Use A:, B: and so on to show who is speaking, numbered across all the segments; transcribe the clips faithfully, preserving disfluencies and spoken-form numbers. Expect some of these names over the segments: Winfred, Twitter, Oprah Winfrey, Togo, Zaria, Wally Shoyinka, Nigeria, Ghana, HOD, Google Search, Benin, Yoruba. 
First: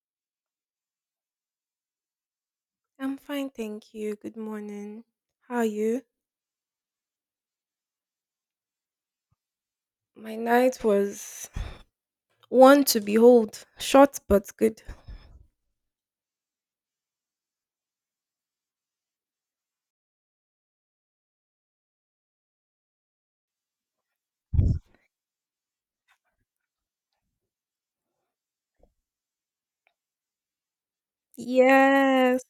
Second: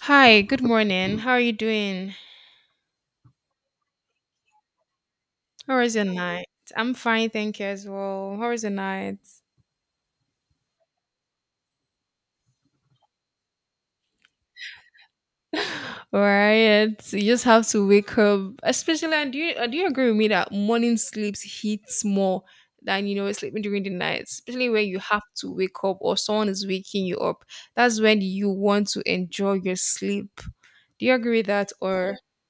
A: Hi, good morning. How are you doing?
B: I'm fine, thank you. Good morning. How are
A: How was your
B: you?
A: night? I'm fine, thank you as well. How was your night?
B: My night was one to behold, short but good.
A: All right, you just have to wake up. Especially, and do you uh, do you agree with me that morning sleeps hits more than you know sleeping during the night, especially when you have to wake up or someone is waking you up. That's when you want to enjoy your sleep. Do you agree with that? Or
B: Yes,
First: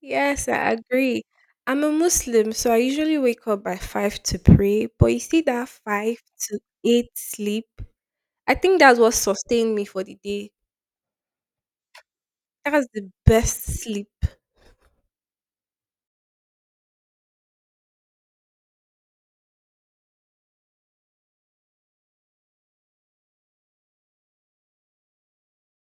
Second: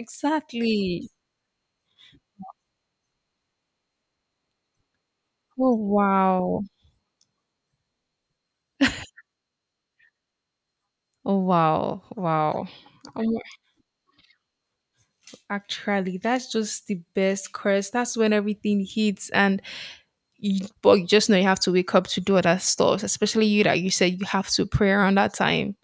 B: yes, I agree. I'm a Muslim, so I usually wake up by five to pray, but you see that
A: Oh
B: five to
A: wow.
B: eight sleep, I think that's what sustained me for the day.
A: Oh wow. Wow.
B: That's the best sleep.
A: Actually, that's just the best curse. That's when everything hits, and you, but you just know you have to wake up to do other stuff, especially you that you said you have to pray around that time.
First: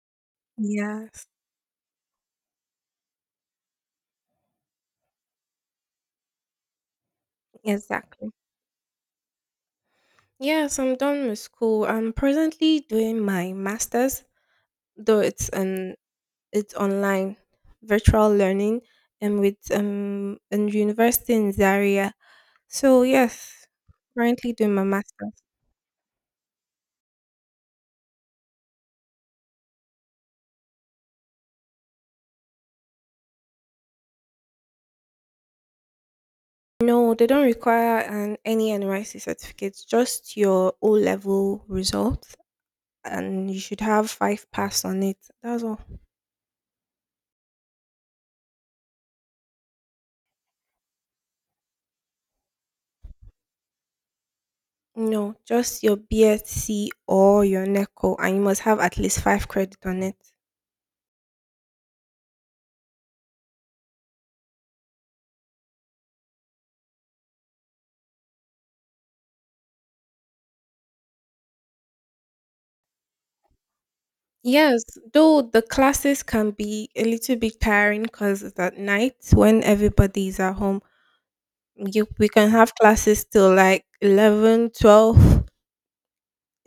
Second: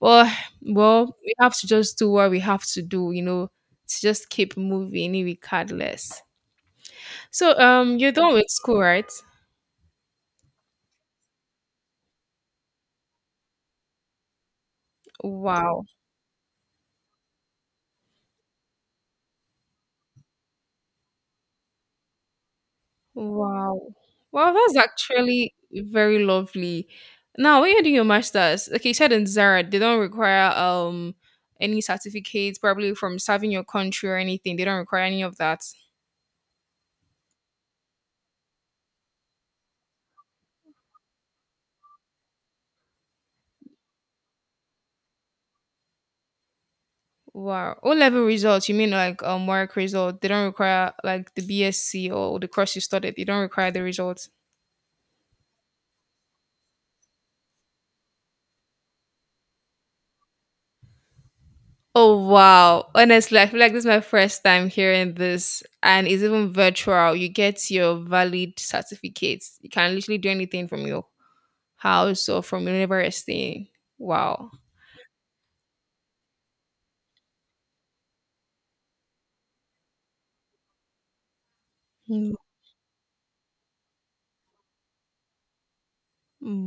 A: But well,
B: Yes,
A: we have to just do what we have to do, you know, to just keep moving regardless. So, um, you're
B: exactly.
A: done with school, right?
B: Yes, I'm done with school. I'm presently doing my master's, though it's
A: Wow.
B: an it's online, virtual learning, and with um in university in Zaria. So yes,
A: Wow.
B: currently
A: Wow,
B: doing
A: that's
B: my master's.
A: actually very lovely. Now, when you're doing your masters, like you said in Zara, they don't require um any certificates, probably from serving your country or anything. They don't require any of that.
B: No, they don't require an any N Y C certificates, just your O level results, and you should have five pass on it. That's all.
A: Wow. O level results, you mean like um work result? They don't require like the BSc or the course you studied. They don't require the results.
B: No, just your BSc or your NECO, and you must have at least five credit on it.
A: Oh wow. Honestly, I feel like this is my first time hearing this and it's even virtual. You get your valid certificates. You can literally do anything from your how so from university? Wow.
B: Yes, though the classes can be a little bit tiring because it's at night when everybody is at home. you, we
A: Mm,
B: can have classes till like eleven, twelve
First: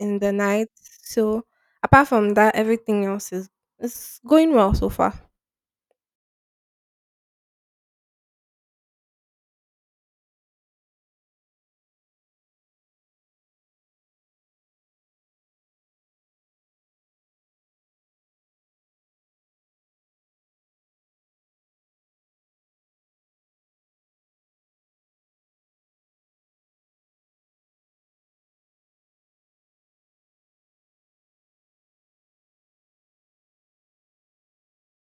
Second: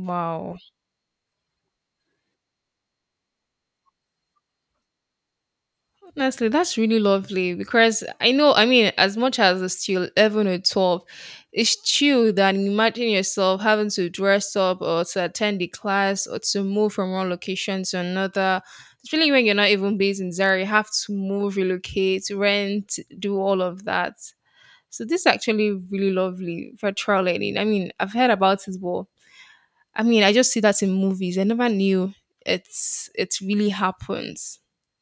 B: in the night. So apart from that, everything else is is going well so far.
A: Honestly, that's really lovely because I know, I mean, as much as it's still eleven or twelve, it's true that imagine yourself having to dress up or to attend the class or to move from one location to another. Especially when you're not even based in Zaria, you have to move, relocate, rent, do all of that. So this is actually really lovely virtual learning. I mean, I've heard about it, but I mean, I just see that in movies. I never knew it's it really happens.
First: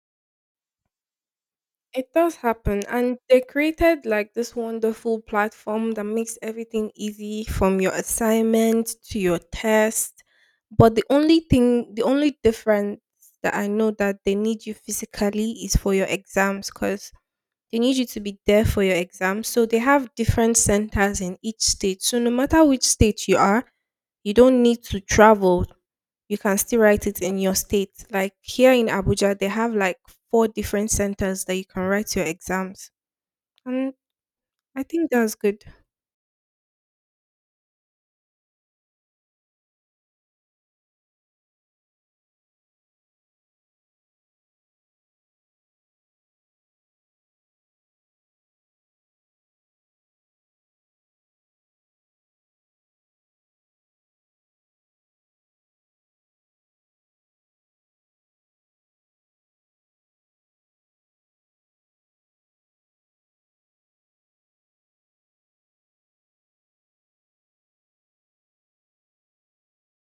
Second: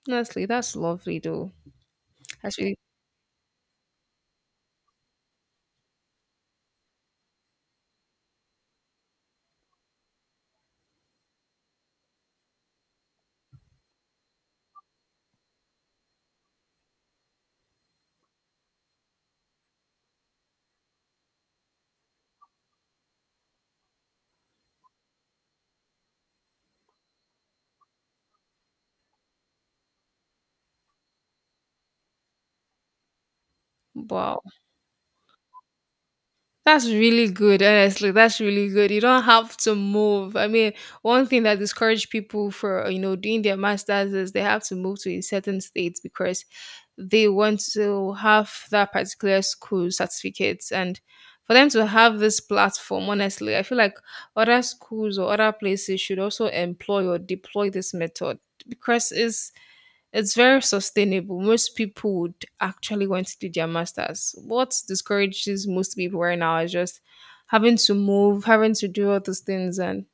A: Honestly, that's lovely though.
B: It does
A: That's really
B: happen, and they created like this wonderful platform that makes everything easy from your assignment to your test. But the only thing, the only difference that I know that they need you physically is for your exams because they need you to be there for your exams. So they have different centers in each state. So no matter which state you are, you don't need to travel. You can still write it in your state. Like here in Abuja, they have like four different centers that you can write your exams, and
A: wow.
B: I think that's good.
A: That's really good, honestly. That's really good. You don't have to move. I mean, one thing that discourages people for you know doing their masters is they have to move to a certain state because they want to have that particular school certificate. And for them to have this platform, honestly, I feel like other schools or other places should also employ or deploy this method because it's it's very sustainable. Most people would actually want to do their masters. What discourages most people right now is just having to move, having to do all those things, and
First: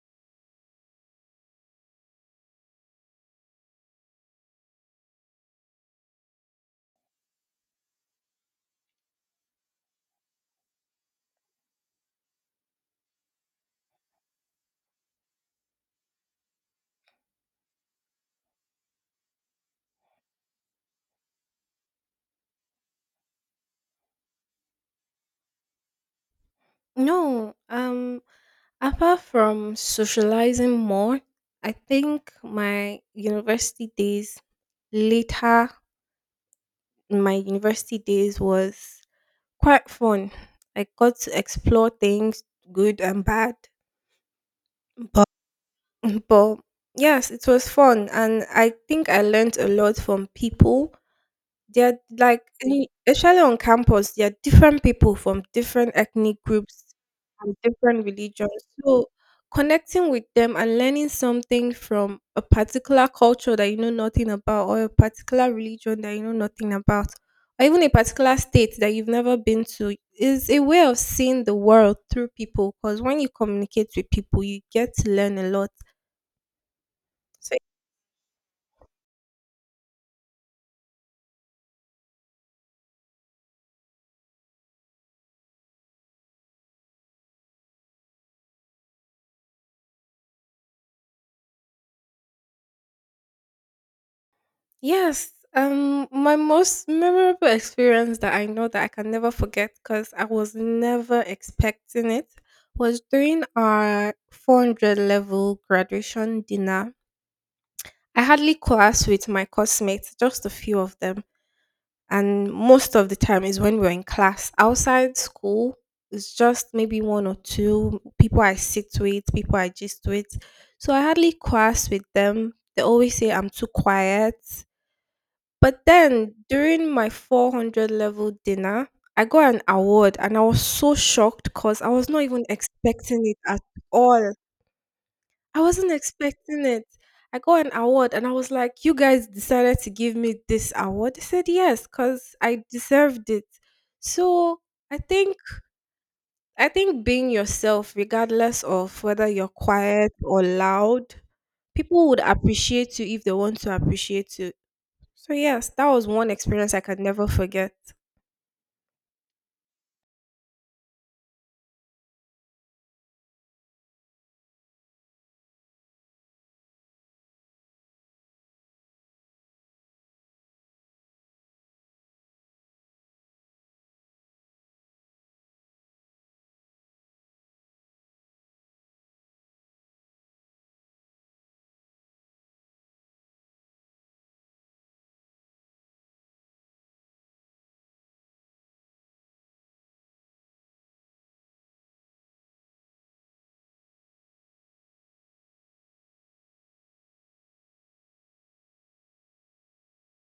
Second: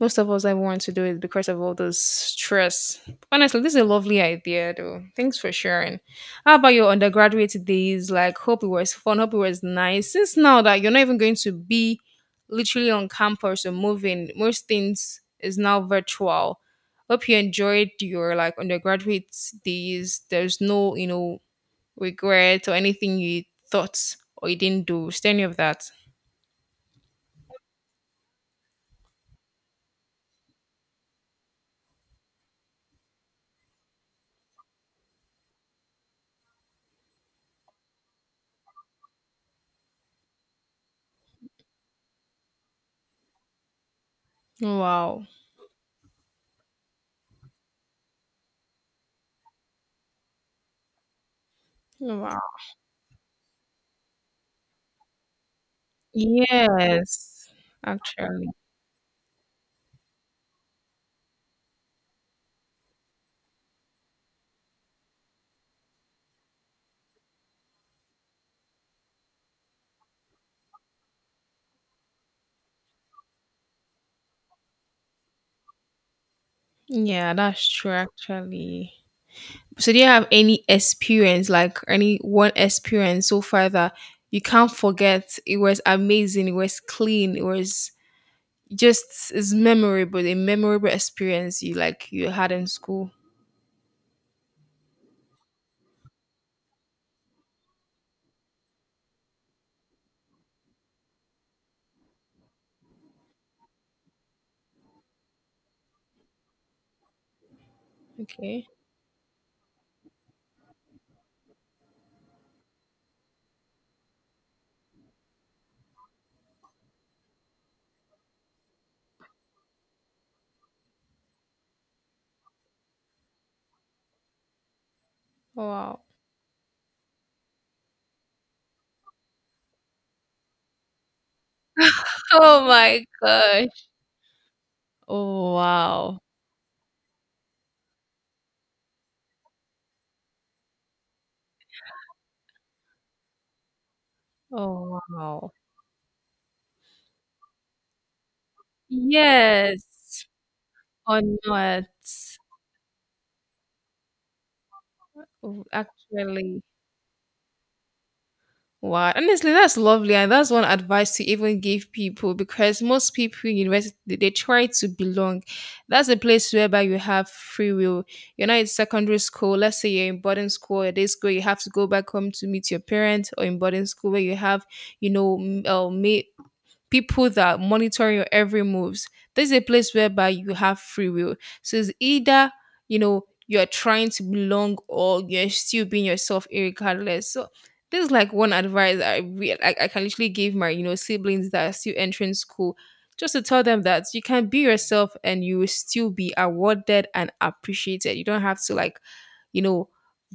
A: most of us I want to do it because of all those stress. Honestly, this is a lovely idea though. Thanks for sharing. How about your undergraduate days? Like hope it was fun, hope it was nice. Since now that you're not even going to be literally on campus or moving, most things is now virtual. Hope you enjoyed your like undergraduate days. There's no, you know, regret or anything you thought or you didn't do. Is there any of that?
B: No, um, apart from socializing more, I think my university days later, in my university days was quite fun. I got to explore things, good and bad.
A: Wow.
B: But yes, it was fun, and I think I learned a lot from people. They're
A: Wow.
B: like, any- especially on campus, there are different people from different ethnic groups
A: Yes.
B: and different
A: Actually.
B: religions. So connecting with them and learning something from a particular culture that you know nothing about, or a particular religion that you know nothing about, or even a particular state that you've never been to, is a way of seeing the world through people. Because when you communicate with people, you get to learn a lot.
A: Yeah,
B: So,
A: that's true actually. So do you have any experience, like any one experience so far that you can't forget? It was amazing, it was clean, it was just it's memorable, a memorable experience you like you had in school.
B: yes, um, my most memorable experience that I know that I can never forget because I was never expecting it was during our four hundred level graduation dinner. I hardly
A: Okay.
B: class with my classmates, just a few of them. And most of the time is when we're in class. Outside school, it's just maybe one or two people I sit with, people I gist with. So I hardly class with them. They always say I'm too quiet. But
A: Wow.
B: then during my four hundred level dinner, I got an award and I was so shocked because I was not even
A: Oh my
B: expecting it at
A: gosh.
B: all.
A: Oh
B: I wasn't
A: wow.
B: expecting it. I got an award and I was like, you guys decided to give me this award. They said yes, because I deserved it. So I
A: Oh
B: think
A: wow.
B: I think being yourself, regardless of whether you're quiet
A: Yes.
B: or loud,
A: Or not.
B: people would appreciate you if they want to appreciate you. So
A: Oh,
B: yes, that was one
A: actually.
B: experience I could never forget.
A: Wow, honestly, that's lovely, and that's one advice to even give people because most people in university they they try to belong. That's a place whereby you have free will. You're not in secondary school. Let's say you're in boarding school or day school, you have to go back home to meet your parents, or in boarding school where you have, you know, m- uh, ma- people that monitor your every moves. This is a place whereby you have free will. So it's either, you know, you're trying to belong or you're still being yourself regardless. So this is like one advice I really I, I can literally give my, you know, siblings that are still entering school. Just to tell them that you can be yourself and you will still be awarded and appreciated. You don't have to like you know,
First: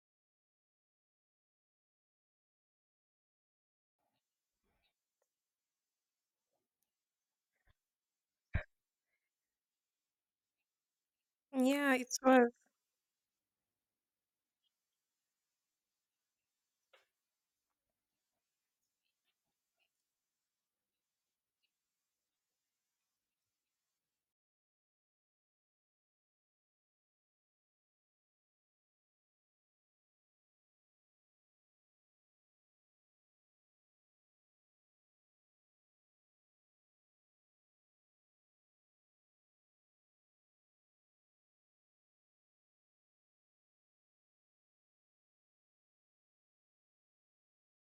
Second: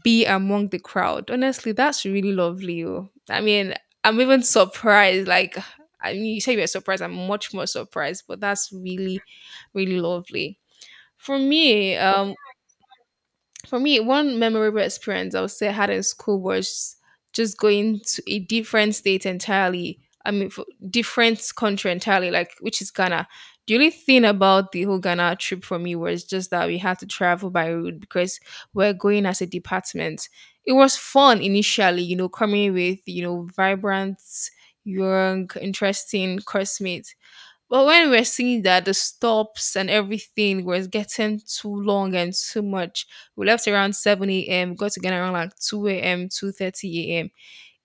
A: be among the crowd. Honestly, that's really lovely. Oh, I mean, I'm even surprised. Like, I mean, you say you're surprised. I'm much more surprised, but that's really, really lovely. For
B: Yeah,
A: me,
B: it
A: um,
B: was.
A: for me, one memorable experience I would say I had in school was just going to a different state entirely. I mean, for different country entirely, like which is Ghana. The only thing about the whole Ghana trip for me was just that we had to travel by road because we're going as a department. It was fun initially, you know, coming with you know vibrant, young, interesting classmates but when we were seeing that the stops and everything was getting too long and too much, we left around seven a m, got to get around like two a m, two thirty a.m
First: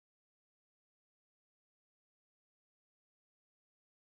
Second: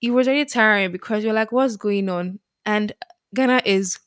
A: it was really tiring because you're like, what's going on? And Ghana is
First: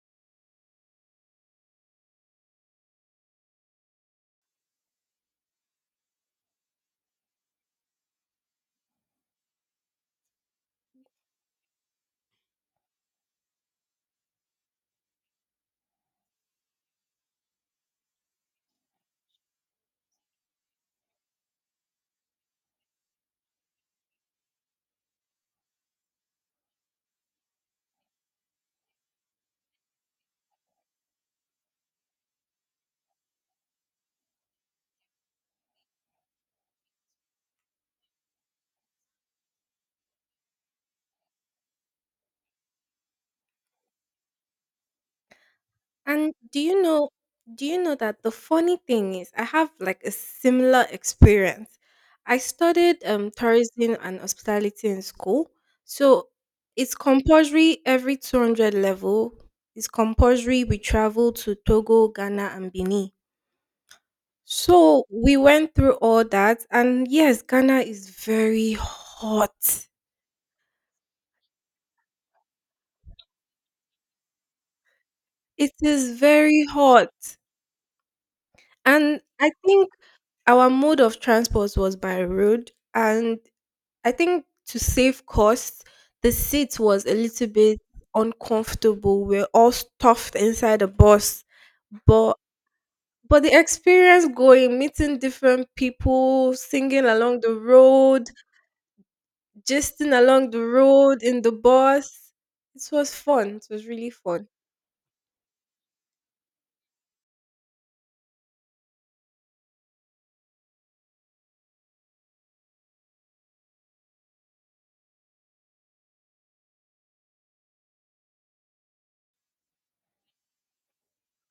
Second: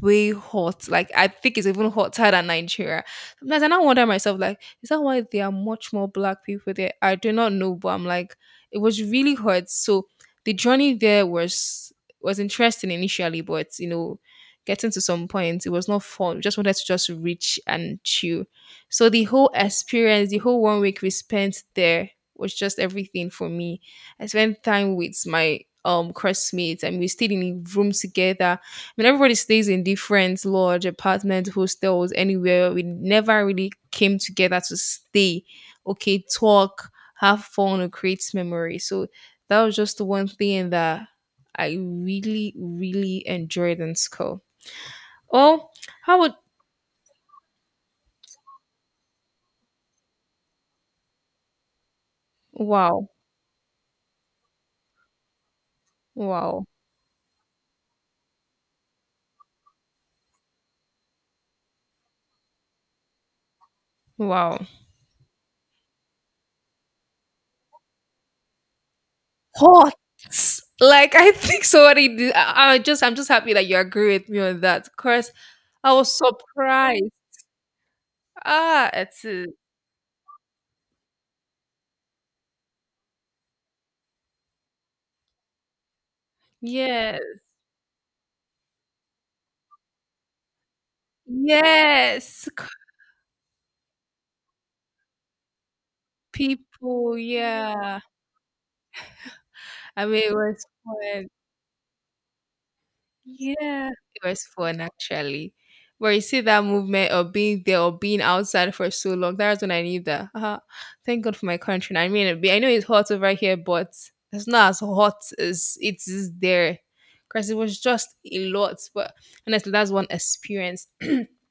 A: way hot. Like I think it's even hotter than Nigeria. Sometimes I now wonder myself, like, is that why there are much more black people there? I do not know, but I'm like, it was really hot. So the journey there was was interesting initially, but you know, getting to some point, it was not fun. We just wanted to just reach and chill. So the whole experience, the whole one week we spent there was just everything for me. I spent time with my um classmates and we stayed in a room together. I mean everybody stays in different lodge, apartments, hostels, anywhere. We never really came together to stay, okay, talk, have fun or create memories. So that was just the one thing that I really, really enjoyed in school. Oh, how would
B: And do you know do you know that the funny thing is I have like a similar experience. I studied
A: wow,
B: um tourism and hospitality in school. So
A: wow,
B: it's compulsory every two hundred level. It's compulsory we travel to Togo, Ghana and Benin.
A: wow.
B: So we went through all that, and yes, Ghana is very hot.
A: Hot. Like I think somebody did, I, I just I'm just happy that you agree with me on that. Cause.
B: It
A: I was
B: is very
A: surprised.
B: hot.
A: Ah,
B: And
A: it's a
B: I think our mode of transport was by road, and I think to save costs, the seat was a
A: yes.
B: little bit uncomfortable. We're all stuffed inside the bus, but
A: Yes, c
B: but the experience going, meeting different people, singing
A: people,
B: along the
A: yeah.
B: road,
A: I
B: gisting
A: mean, it
B: along the
A: was
B: road
A: fun.
B: in the bus, it was fun. It was
A: Yeah,
B: really
A: it was
B: fun.
A: fun actually. Where you see that movement of being there or being outside for so long, that's when I knew that, ah, thank God for my country. I mean, I know it's hot over here, but it's not as hot as it is there. Because it was just a lot. But honestly, that's one experience. I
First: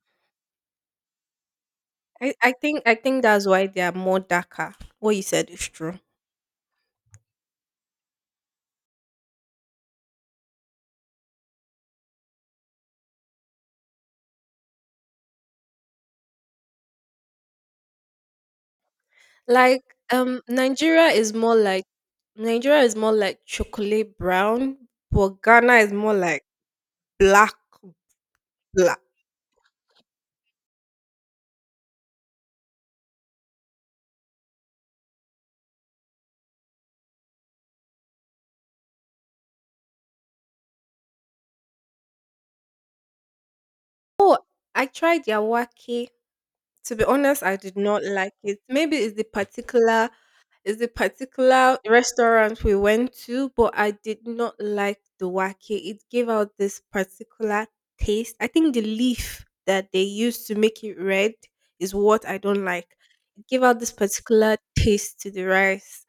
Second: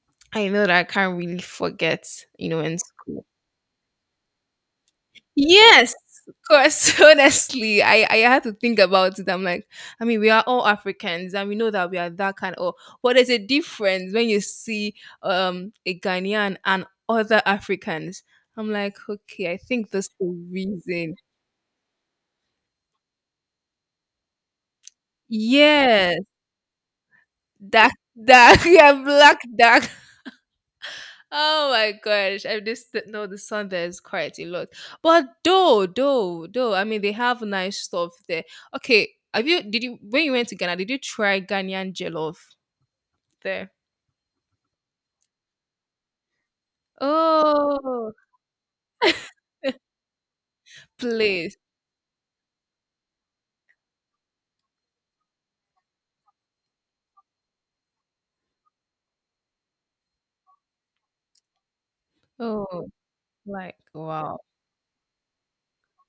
A: know that I can't really forget,
B: I,
A: you
B: I
A: know, in
B: think I think
A: school.
B: that's why they are more darker. What you said is
A: Yes,
B: true.
A: of course. Honestly, I, I had to think about it. I'm like, I mean, we are all Africans and we know that we are that kind of, but there's a difference when you see um a Ghanaian and other Africans. I'm like, okay, I
B: Like,
A: think that's the
B: um, Nigeria
A: reason.
B: is more like Nigeria is more like chocolate brown, but Ghana is more
A: Yes,
B: like black,
A: that, that, yeah,
B: black.
A: black, dark oh my gosh, I just didn't know the sun there is quite a lot. But though, though, though, I mean they have nice stuff there. Okay, have you did you when you went to Ghana, did you try Ghanaian jollof there?
B: Oh, I tried yawaki. To be honest, I did not
A: Oh
B: like it. Maybe it's the particular. It's a
A: please.
B: particular restaurant we went to, but I did not like the wake. It gave out this particular taste. I think the leaf that they used to make it red is what I don't
A: Oh
B: like. It gave
A: like
B: out this
A: wow.
B: particular taste to the rice,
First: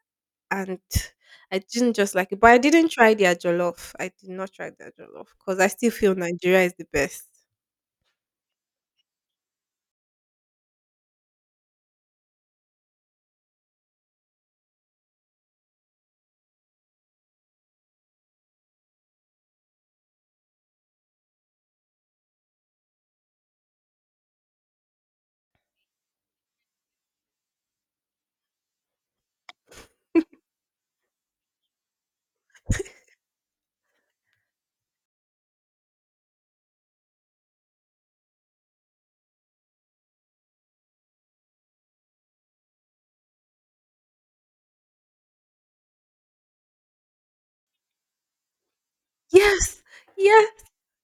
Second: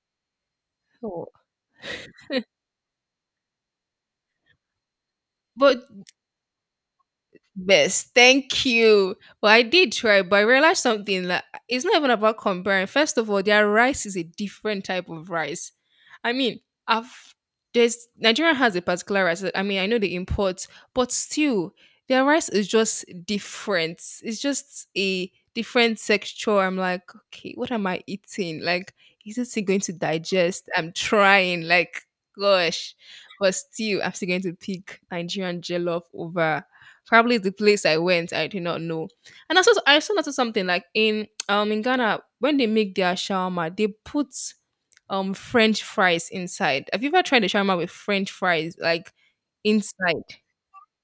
B: and
A: Oh.
B: I didn't just like it. But I didn't try their jollof. I did not try their jollof because I
A: But
B: still feel Nigeria is the best.
A: best. Thank you. Well, I did try, but I realized something that it's not even about comparing. First of all, their rice is a different type of rice. I mean, I've there's Nigeria has a particular rice. That- I mean, I know they import, but still, their rice is just different. It's just a different texture. I'm like, okay, what am I eating? Like, is this thing going to digest? I'm trying. Like, gosh, but still, I'm still going to pick Nigerian jollof over probably the place I went, I did not know. And I saw I also noticed something like in um in Ghana when they make their shawarma, they put um French fries inside. Have you ever tried a shawarma with French fries like
B: Yes,
A: inside?
B: yeah.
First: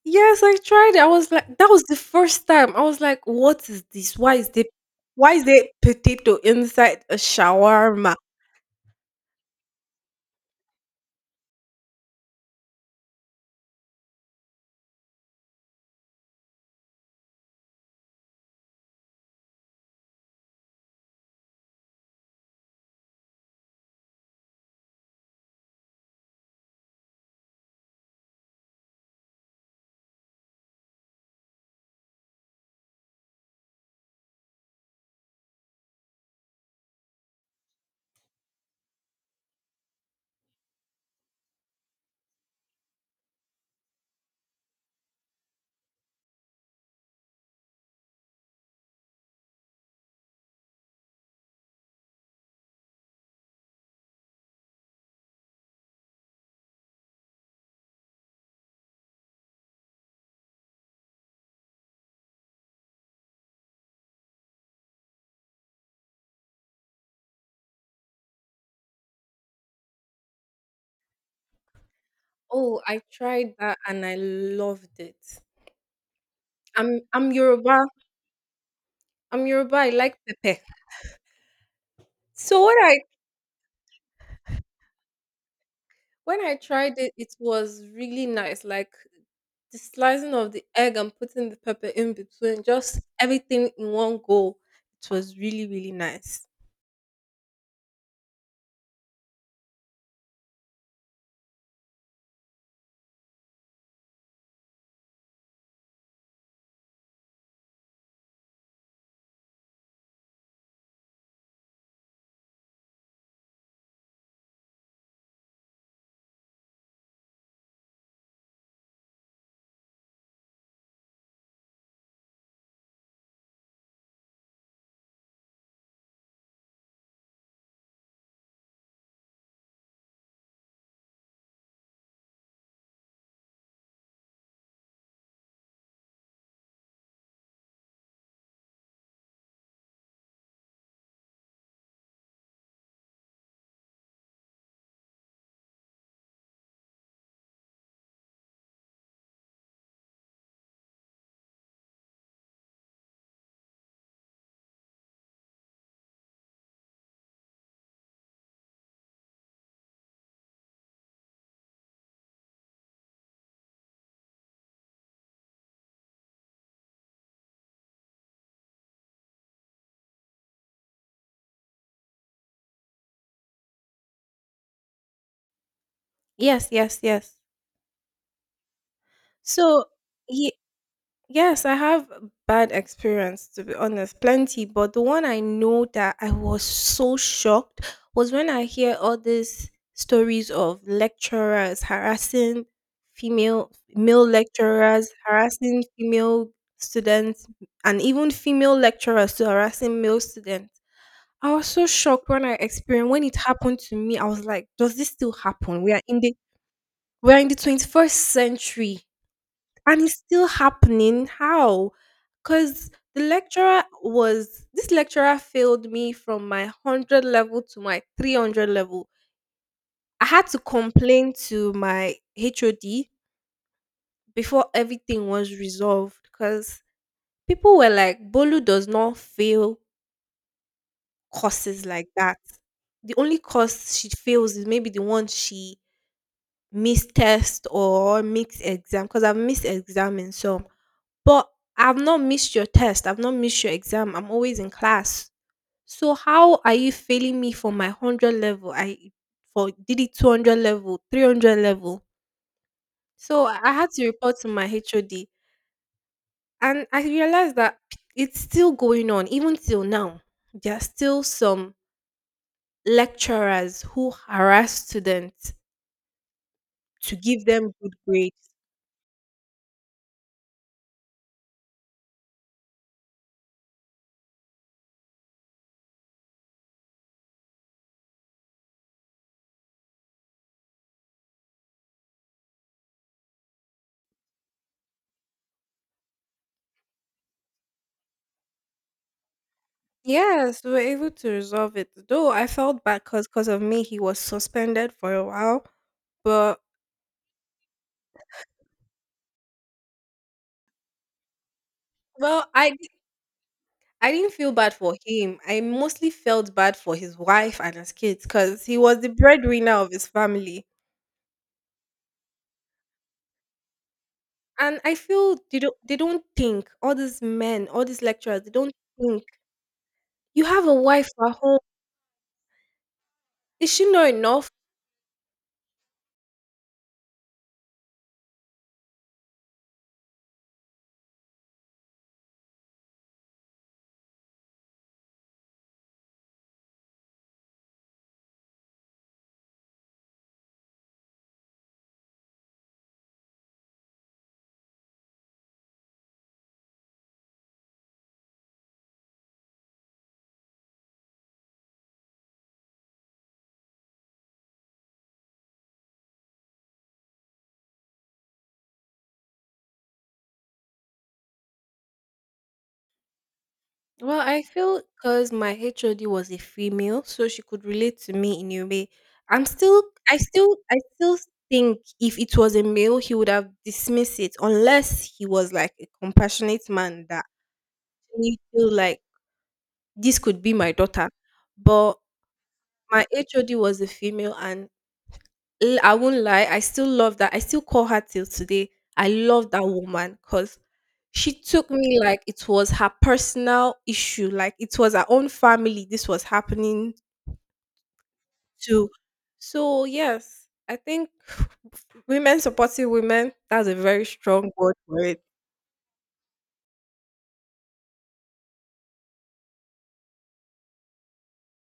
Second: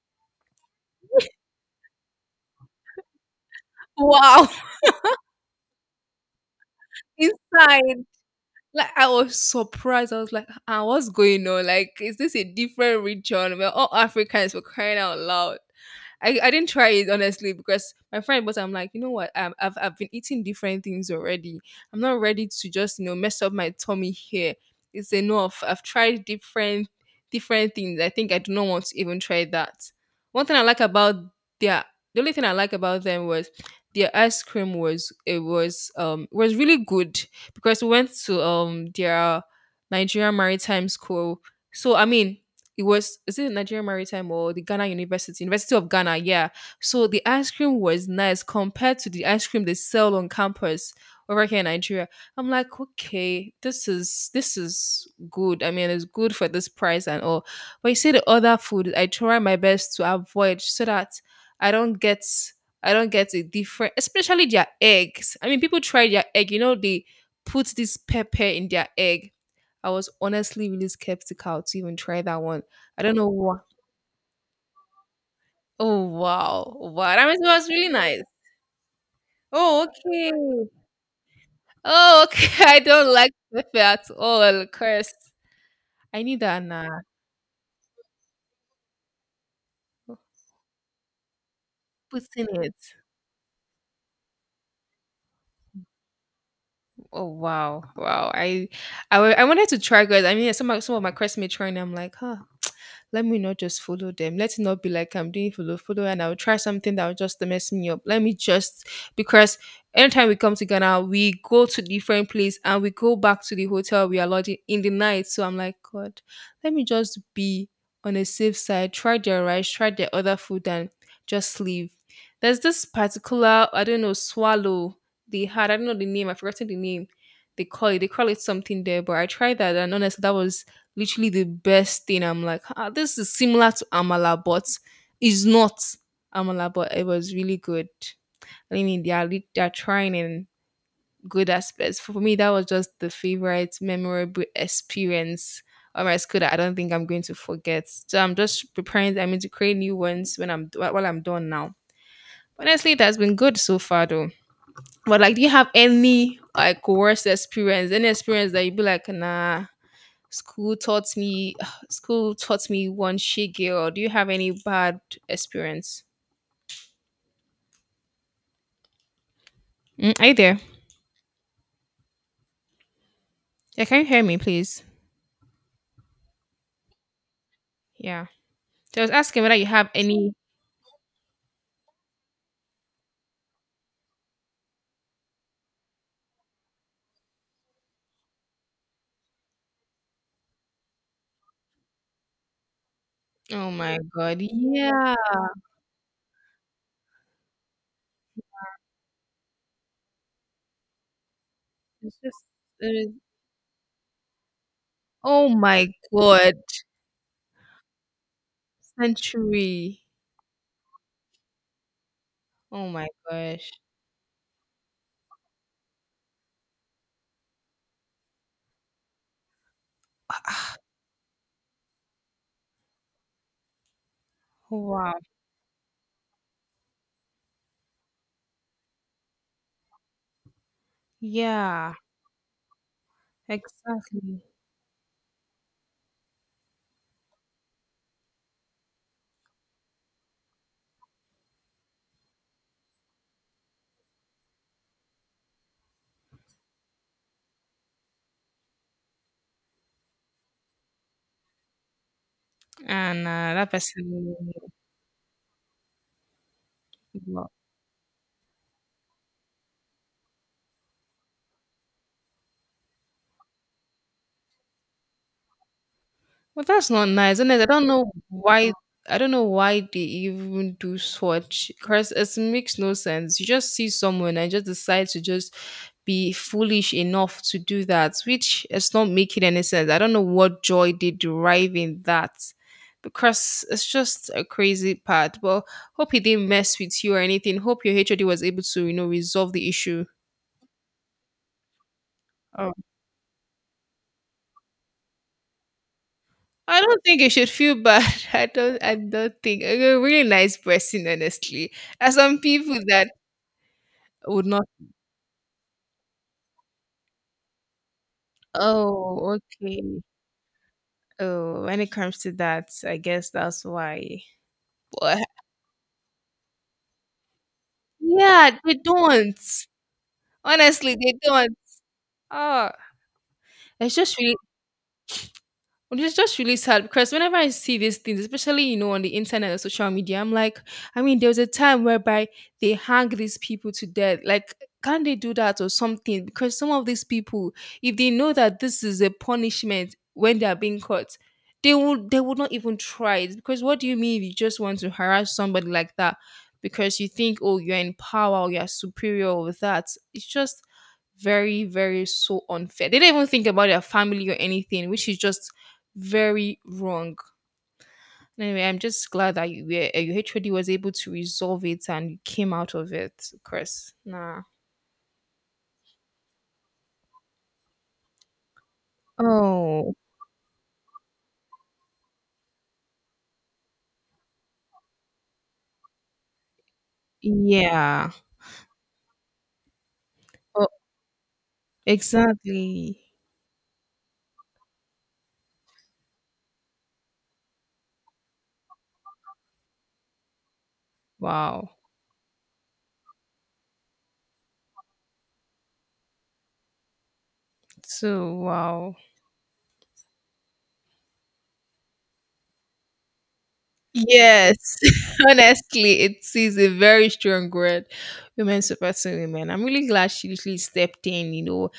B: Yes, I tried it. I was like that was the first time. I was like, "What is this? Why is
A: Wow,
B: there why is there potato inside a
A: inside.
B: shawarma?"
A: Like I was surprised. I was like, "Ah, what's going on? Like, is this a different region? We're all Africans. We crying out loud." I, I didn't try it honestly because my friend, but I'm like, you know what? Um, I've I've been eating different things already. I'm not ready to just you know mess up my tummy here. It's enough. I've tried different different things. I think I do not want to even try that. One thing I like about their the only thing I like about them was their ice cream was it was um was really good because we went to um their Nigerian Maritime School. So I mean, it was is it Nigerian Maritime or the Ghana University, University of Ghana? Yeah. So the ice cream was nice compared to the ice cream they sell on campus over here in Nigeria. I'm like, okay, this is this is good. I mean, it's good for this price and all. But you see the other food, I try my best to avoid so that I don't get I don't get a different, especially their eggs. I mean, people try their egg. You know, they put this pepper in their egg. I was honestly really skeptical to even try that one.
B: Oh, I
A: I don't know
B: tried
A: why.
B: that and I loved it.
A: Oh wow.
B: I'm
A: Wow. That
B: I'm
A: means it was
B: Yoruba.
A: really nice.
B: I'm Yoruba.
A: Oh,
B: I like pepper.
A: okay. Oh, okay.
B: So when
A: I
B: I
A: don't like pepper at all. Curse. I need
B: when I
A: that now.
B: tried it, it was really nice. Like the slicing of the egg and putting the pepper in
A: What's in
B: between,
A: it?
B: just everything in one go. It was really, really nice.
A: Oh wow. Wow. I I, wa- I wanted to try guys. I mean some of- some of my classmates trying, I'm like, huh, let me not just follow them. Let it not be like I'm doing follow follow and I'll try something that will just mess me up. Let me just because anytime we come to Ghana, we go to different place and we go back to the hotel we are lodging in the night. So I'm like, God, let me just be on a safe side, try their rice, try their other food and just leave. There's this particular, I don't know, swallow they had. I don't know the name, I've forgotten the name. They call it, they call it something there, but I tried that and honestly that was literally the best thing. I'm like, ah, this is similar to Amala, but it's not Amala, but it was really good. I mean, they are, lit- they are trying in good aspects. For me, that was just the favorite memorable experience of my school that I don't think I'm going to forget. So I'm just preparing, I mean, to create new ones when I'm wh- while I'm done now. Honestly, that's been good so far, though. But like, do you have any like worst experience? Any experience that you be like, nah, school taught me school taught me one shit girl. Do you have any bad experience? Mm, are you there? Yeah, can you hear me please?
B: Yes, yes, yes.
A: Yeah. So I was asking whether you
B: So,
A: have any.
B: yeah. Yes, I have bad experience to be honest, plenty. But the one I know that I was so shocked was when I hear all these stories of lecturers harassing
A: Oh
B: female
A: my
B: male
A: god.
B: lecturers,
A: Yeah.
B: harassing female students, and even female lecturers to harassing male students. I was so
A: It's
B: shocked
A: just
B: when I
A: it
B: experienced
A: is-
B: when it happened to me. I was like, does this still
A: oh
B: happen?
A: my
B: We are in the
A: god.
B: we are in the twenty first century and
A: Century.
B: it's still happening. How?
A: Oh
B: Because
A: my
B: the
A: gosh.
B: lecturer was this lecturer failed me from my one hundred level to my three hundred level. I had to
A: Ah,
B: complain to my H O D before
A: wow.
B: everything was resolved because people were like, Bolu does not fail courses
A: Yeah,
B: like that. The only course she
A: exactly.
B: fails is maybe the one she missed test or mixed exam because I've missed exam in some. But I've not missed your test, I've not missed your exam, I'm always in class. So how are you failing me for my one hundred level? I for did it two hundred level, three hundred level.
A: And
B: So
A: uh,
B: I
A: that
B: I had to report to my
A: person.
B: H O D and I realized that it's still going on even till now. There are still some lecturers who harass students
A: Well, that's not
B: to
A: nice,
B: give
A: and I
B: them
A: don't
B: good
A: know
B: grades.
A: why. I don't know why they even do such. Cause it makes no sense. You just see someone and just decide to just be foolish enough to do that, which is not making any sense. I don't know what joy they derive in that, because it's just a crazy part. But hope he didn't mess with you or anything. Hope your H O D was able to, you know, resolve the issue.
B: Yes, we were able to resolve it. Though I felt bad because of me, he was suspended for a while. But
A: I don't think you should feel bad. I don't. I don't think you're a really nice person, honestly. There are some
B: well, I
A: people
B: di-
A: that
B: I didn't
A: would
B: feel
A: not.
B: bad for him. I mostly felt bad for his wife and his kids because he was the
A: Oh,
B: breadwinner of
A: okay.
B: his family.
A: Oh, when it comes to that, I guess that's why.
B: And I
A: But
B: feel they don't they don't think all these men, all these lecturers, they
A: yeah,
B: don't
A: they
B: think
A: don't.
B: you have a
A: Honestly,
B: wife
A: they
B: at
A: don't.
B: home.
A: Oh,
B: Is she
A: it's
B: not
A: just really.
B: enough?
A: Which is just really sad because whenever I see these things, especially you know on the internet or social media, I'm like, I mean, there was a time whereby they hang these people to death. Like, can they do that or something? Because some of these people, if they know that this is a punishment when they are being caught, they would they would not even try it. Because what do you mean if you just want to harass somebody like that because you think, oh, you're in power or you're superior over that? It's just very, very so unfair. They do not even think about their family or anything, which is just very wrong. Anyway, I'm just glad that you were, uh, your H O D was able to resolve it and you came out of it, Chris.
B: Well,
A: Nah.
B: I feel because my H O D was a female, so she could relate to me in a way. I'm still,
A: Oh,
B: I still, I still think if it was a male, he would have dismissed it unless he was like a compassionate man that
A: yeah.
B: you feel like this could be
A: Oh,
B: my daughter. But
A: exactly.
B: my H O D was a female, and l- I won't lie, I still love that. I still call her till today. I love that woman because she
A: Wow.
B: took me like it was her personal issue, like it was her own family this was happening
A: So,
B: to.
A: wow.
B: So yes, I think women supporting women, that's a very strong
A: Yes,
B: word for it.
A: honestly, it is a very strong word. Women supporting women. I'm really glad she literally stepped in, you know,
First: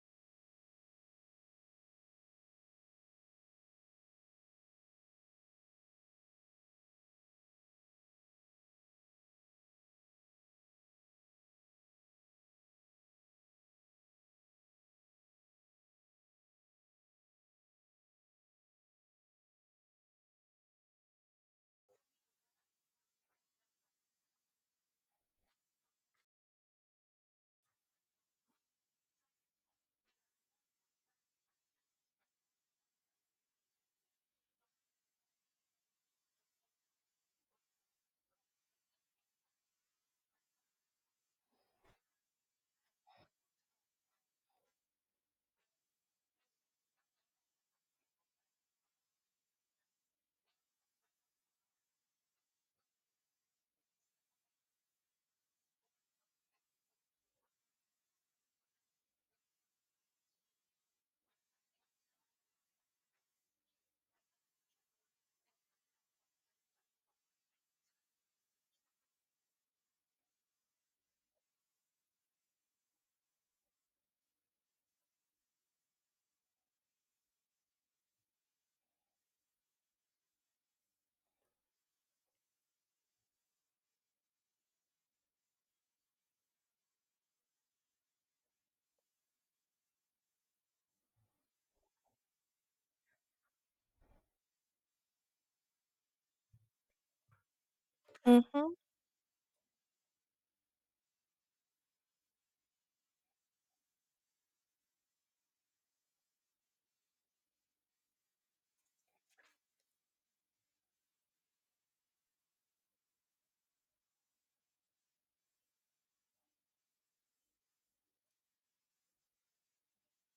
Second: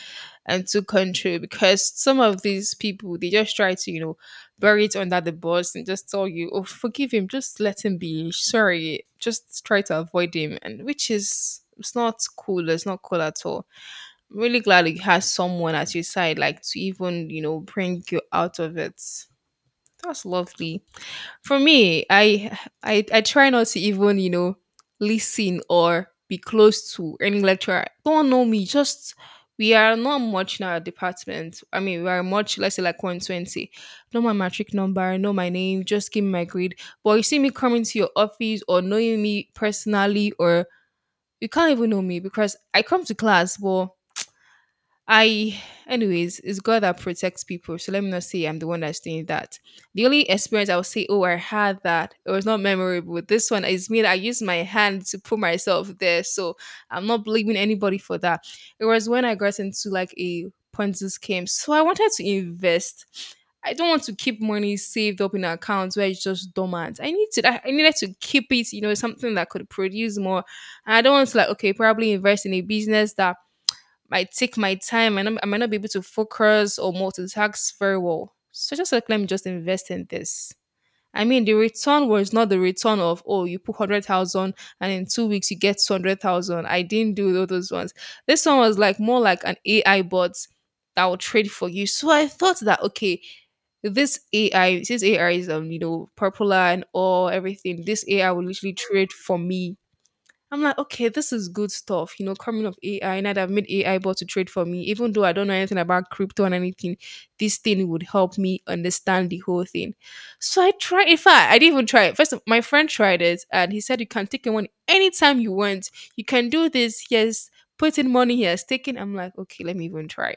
A: and took control because some of these people they just try to you know bury it under the bus and just tell you oh forgive him just let him be sorry just try to avoid him and which is it's not cool it's not cool at all. I'm really glad you has someone at your side like to even you know bring you out of it. That's lovely. For me, I I I try not to even you know listen or be close to any lecturer. Don't know me. Just we are not much in our department. I mean, we are much let's say like one twenty. Know my matric number. Know my name. Just give me my grade. But you see me coming to your office or knowing me personally, or you can't even know me because I come to class, but I, anyways, it's God that protects people. So let me not say I'm the one that's doing that. The only experience I would say, oh, I had that, it was not memorable. This one is me. That I used my hand to put myself there. So I'm not blaming anybody for that. It was when I got into like a Ponzi scheme. So I wanted to invest. I don't want to keep money saved up in accounts where it's just dormant. I need to. I I needed to keep it. You know, something that could produce more. And I don't want to like okay, probably invest in a business that I take my time and I'm- I might not be able to focus or multitask very well. So just like let me just invest in this. I mean, the return was not the return of oh, you put hundred thousand and in two weeks you get two hundred thousand. I didn't do all those ones. This one was like more like an A I bot that will trade for you. So I thought that okay, this A I, since A I is um you know popular and all everything, this A I will
B: Mm-hmm.
A: literally trade for me. I'm like, okay, this is good stuff, you know, coming of A I. And I'd have made A I bot to trade for me, even though I don't know anything about crypto and anything. This thing would help me understand the whole thing. So I tried. In fact, I didn't even try it. First, of, my friend tried it, and he said you can take a one anytime you want. You can do this. Yes, put in money. Here, taking. I'm like, okay, let me even try.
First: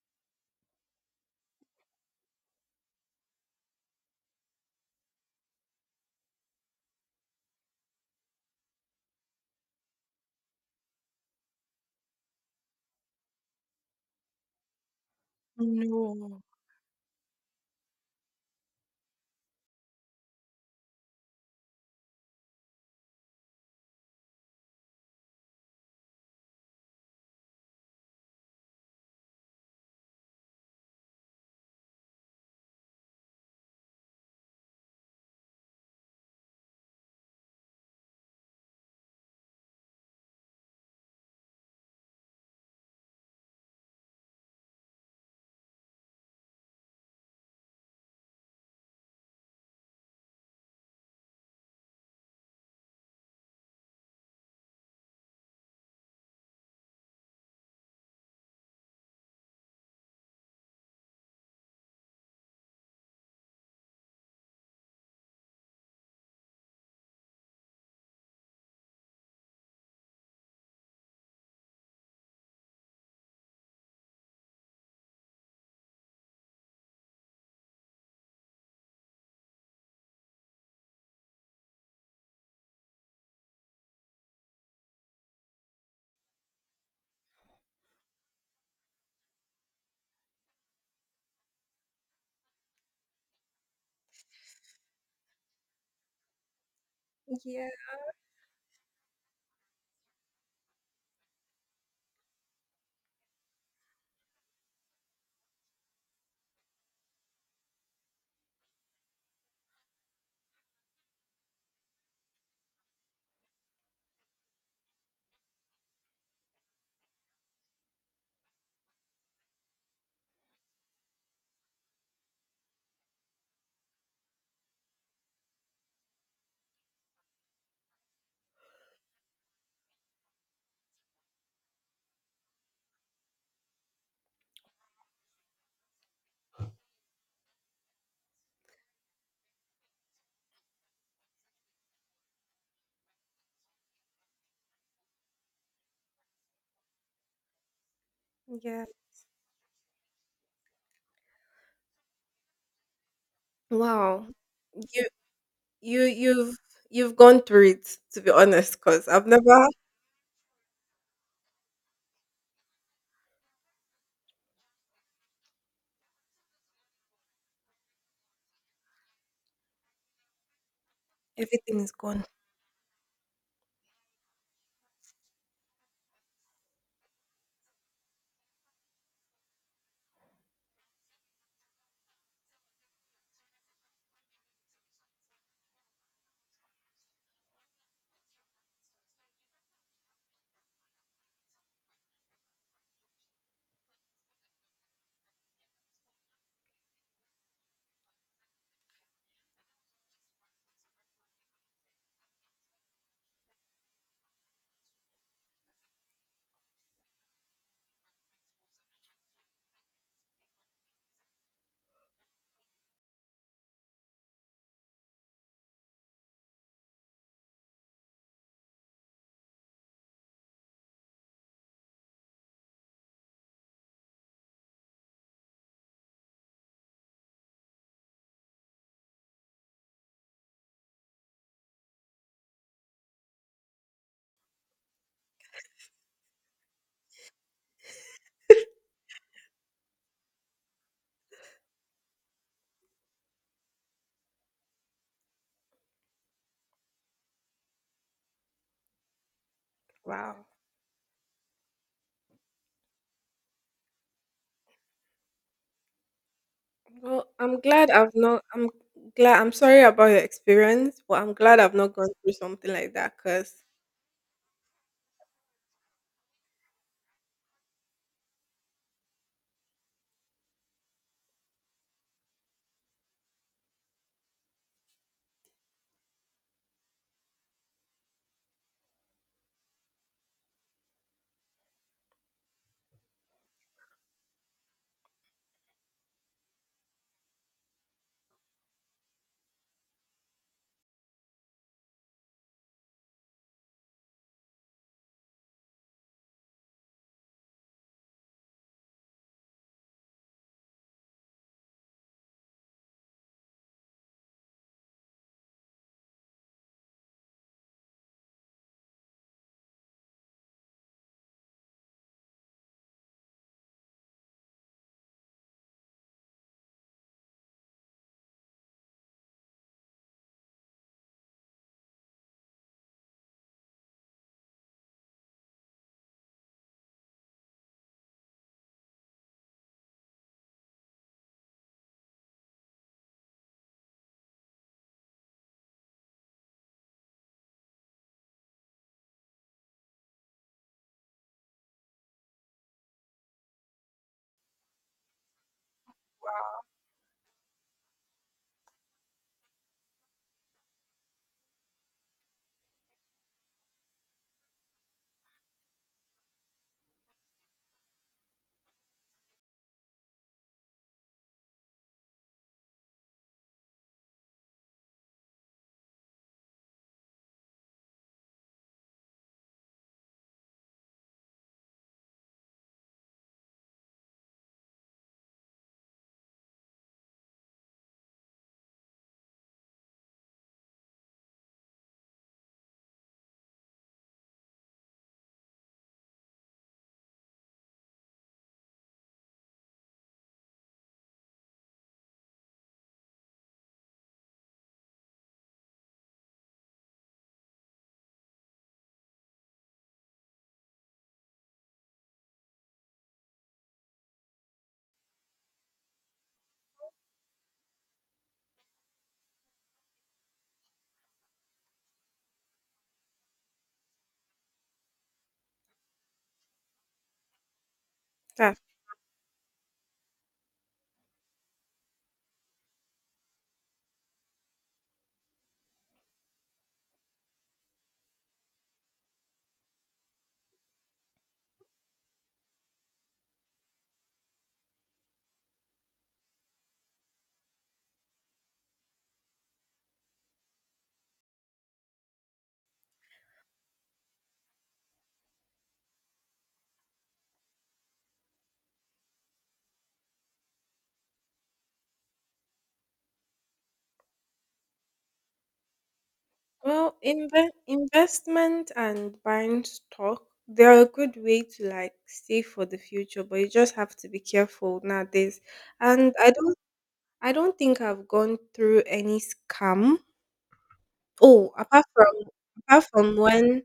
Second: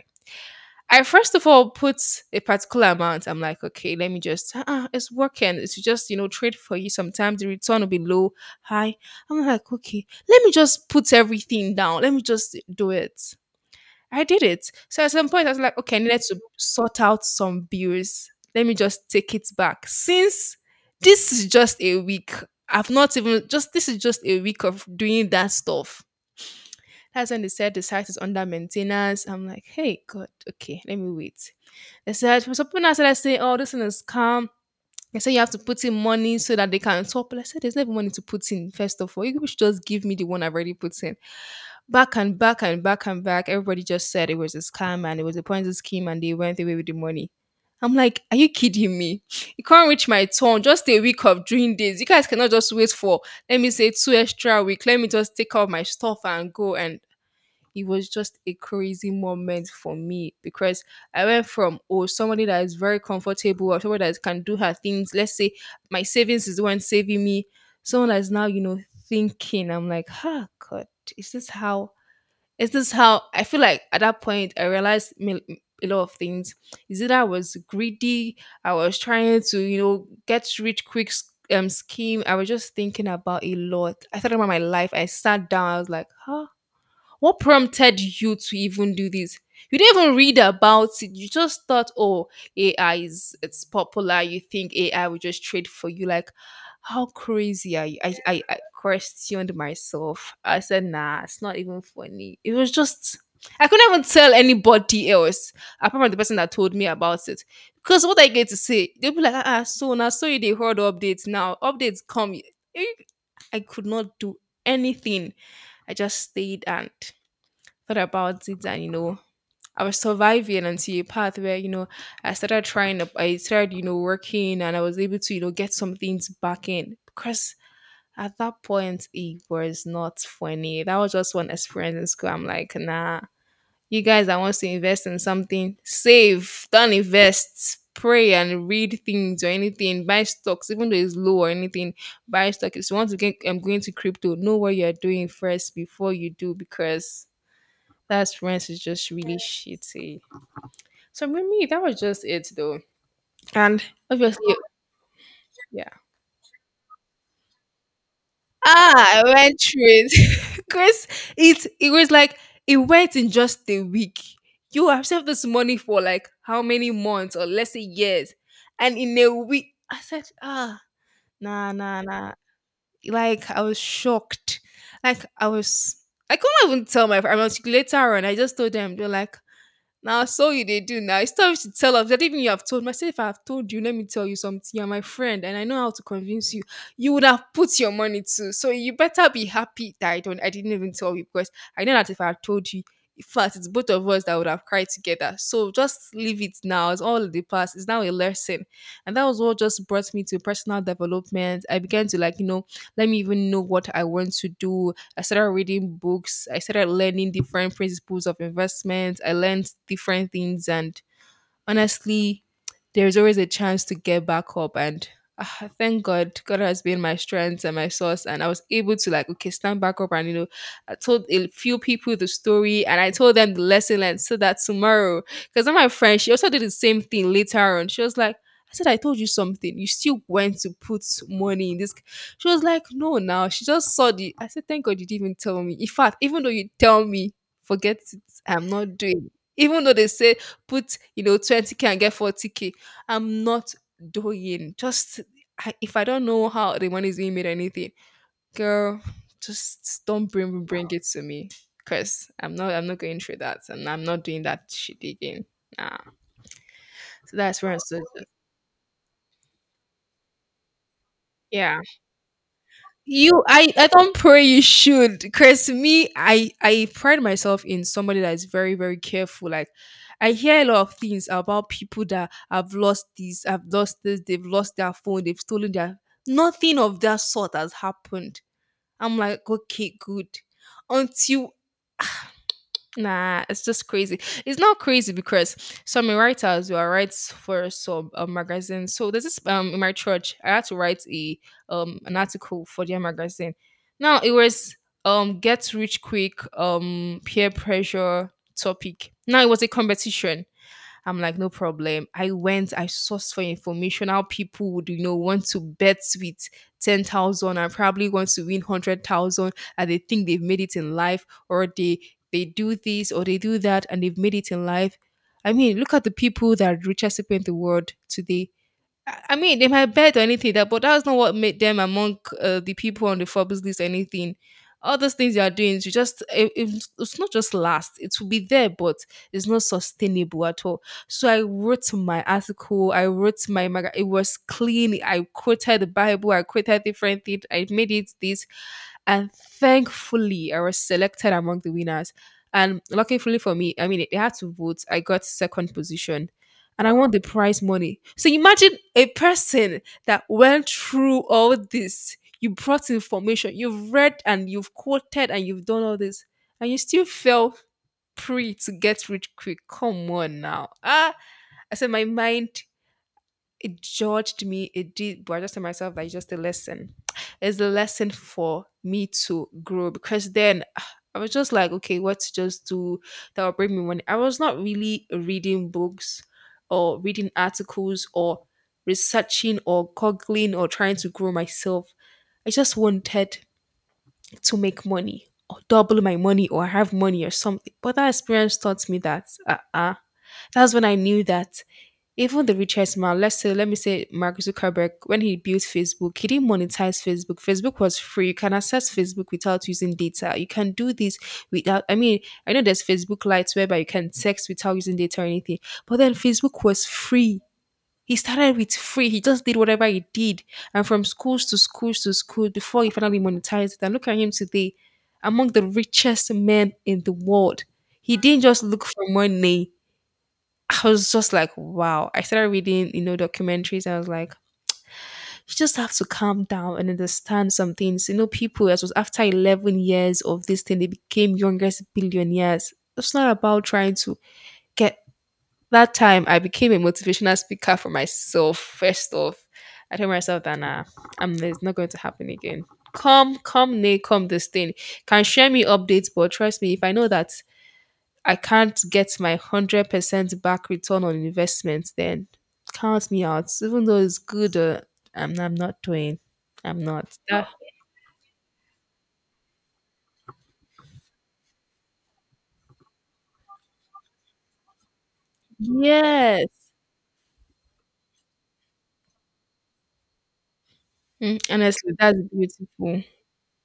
A: I first of all put a particular amount. I'm like, okay, let me just, uh it's working. It's just, you know, trade for you. Sometimes the return will be low, high. I'm like, okay, let me just put everything down. Let me just do it. I did it. So at some point, I was like, okay, I needed to
B: No.
A: sort out some bills. Let me just take it back. Since this is just a week, I've not even, just this is just a week of doing that stuff. That's when they said the site is under maintenance. I'm like, hey, God, okay, let me wait they said for some people now said, I saying, "Oh, this thing is scam." They said you have to put in money so that they can top. But I said there's never money to put in. First of all, you should just give me the one I've already put in. Back and back and back and back, everybody just said it was a scam and it was a Ponzi scheme and they went away with the money. I'm like, are you kidding me? You can't reach my turn. Just a week of doing this. You guys cannot just wait for let me say two extra week. Let me just take out my stuff and go and it was just a crazy moment for me because I went from oh somebody that is very comfortable or somebody that can do her things. Let's say my savings is the one saving me. Someone that is now, you know, thinking. I'm like, huh, God, is this how is this how I feel like at that point I realized me- a lot of things. Is it I was greedy? I was trying to, you know, get rich quick s- um scheme. I was just thinking about a lot. I thought about my life. I sat down. I was like, huh, what prompted you to even do this? You didn't even read about it. You just thought, oh, A I is it's popular. You think A I will just trade for you. Like, how
B: Yeah,
A: crazy are you? I, I, I questioned myself. I said, nah, it's not even funny. It was just I couldn't even tell anybody else apart from the person that told me about it. Because what I get to say, they'll be like, ah, ah, so now so you they heard updates now. Updates come. Eh, I could not do anything. I just stayed and thought about it and you know I was surviving until a path where you know I started trying to- I started you know working and I was able to you know get some things back in because at that point it was not funny. That was just one experience in school. I'm like, nah, you guys that wants to invest in something, save, don't invest, pray and read things or anything, buy stocks even though it's low or anything, buy stock if you want to get. I'm going to crypto, know what you're doing first before you do, because that friends is
B: yeah.
A: just really shitty. So for me, that was just it though. And
B: Wow.
A: obviously, yeah.
B: You you've you've gone through it to be honest, because 'cause
A: Ah, I
B: I've never
A: went through it. Because it it was like it went in just a week. You have saved this money for like how many months or let's say years. And in a week, I said, ah, nah,
B: everything is
A: nah,
B: gone.
A: nah. Like I was shocked. Like I was I couldn't even tell my friends. I was later on, I just told them, they're like, now, so you they do now. It's time to tell us. That even you have told myself, I said, if I have told you, let me tell you something. You're my friend, and I know how to convince you. You would have put your money too. So you better be happy that I don't I didn't even tell you because I know that if I had told you, in fact, it's both of us that would have cried together. So just leave it now. It's all in the past. It's now a lesson. And that was what just brought me to personal development. I began to like, you know, let me even know what I want to do. I started reading books. I started learning different principles of investment. I learned different things and honestly, there's always a chance to get back up. And ah, thank God, God has been my strength and my source. And I was able to like, okay, stand back up. And, you know, I told a few people the story and I told them the lesson learned so that tomorrow, because my friend, she also did the same thing later on. She was like, I said, I told you something. You still went to put money in this. C-" She was like, no, now. She just saw the, I said, thank God you didn't even tell me. In fact, even though you tell me, forget it. I'm not doing. It." Even though they say put, you know, twenty k and get forty k. I'm not doing just I, if I don't know how the money is being made or anything, girl, just don't
B: Wow.
A: bring bring it to me. Cause I'm not I'm not going through that and I'm not doing that shit again. Nah.
B: Well,
A: So
B: I'm
A: that's where I
B: glad
A: stood.
B: I've not I'm glad I'm sorry about your experience, but I'm glad I've
A: Yeah.
B: not gone through something like that,
A: You,
B: cause
A: I, I don't pray you should. Cause me, I, I pride myself in somebody that is very, very careful. Like, I hear a lot of things about people that have lost this, have lost this, they've lost their phone, they've stolen their. Nothing of that sort has happened. I'm like, okay, good. Until nah, it's just crazy. It's not crazy because some writers were writes for some uh, magazine. So there's this um in my church, I had to write a um an article for their magazine. Now it was um get rich quick um peer pressure topic. Now it was a competition. I'm like, no problem. I went, I sourced for information how people would, you know, want to bet with ten thousand and probably want to win one hundred thousand and they think they've made it in life, or they, they do this or they do that and they've made it in life. I mean, look at the people that are richest people in the world today. I I mean, they might bet or anything that, but that's not what made them among uh, the people on the Forbes list or anything. All those things you are doing, you just it, it's it's not just last. It will be there, but it's not sustainable at all. So I wrote my article. I wrote my maga. It was clean. I quoted the Bible. I quoted different things. I made it this, and thankfully, I was selected among the winners. And luckily for me, I mean, they had to vote. I got second position and I want the prize money. So imagine a person that went through all this. You brought information, you've read and you've quoted and you've done all this, and you still fell prey to get rich quick. Come on now. Ah, I said my mind it judged me. It did, but I just tell myself that it's just a lesson. It's a lesson for me to grow because then ah, I was just like, okay, what to just do that will bring me money? I was not really reading books or reading articles or researching or googling or trying to grow myself. I just wanted to make money or double my money or have money or something. But that experience taught me that uh-uh. That's when I knew that even the richest man, let's say, let me say Mark Zuckerberg, when he built Facebook, he didn't monetize Facebook. Facebook was free. You can access Facebook without using data. You can do this without, I mean, I know there's Facebook Lights whereby you can text without using data or anything, but then Facebook was free. He started with free. He just did whatever he did. And from schools to schools to schools before he finally monetized it. And look at him today, among the richest men in the world. He didn't
B: that
A: just look for money. I was just like, wow. I started reading, you know, documentaries. And I was like, you just have to calm down and understand some things. You know, people, as was after eleven years of this thing, they became youngest billionaires. It's not about trying to get that time. I became a motivational speaker for myself, first off. I told myself that, nah, I'm, it's not going to happen again. Come, come, nay, come this thing. Can share me updates, but trust me, if I know that I can't get my one hundred percent back return on investment, then count me out. Even though it's good, uh, I'm, I'm not doing. I'm
B: well,
A: not. That,
B: inve investment and buying stock, they're a good way to like save for the future, but you just have to be careful nowadays. And I don't
A: yes.
B: I don't think I've gone through any scam.
A: Mm,
B: Oh, apart
A: honestly,
B: from
A: that's
B: apart
A: beautiful.
B: from when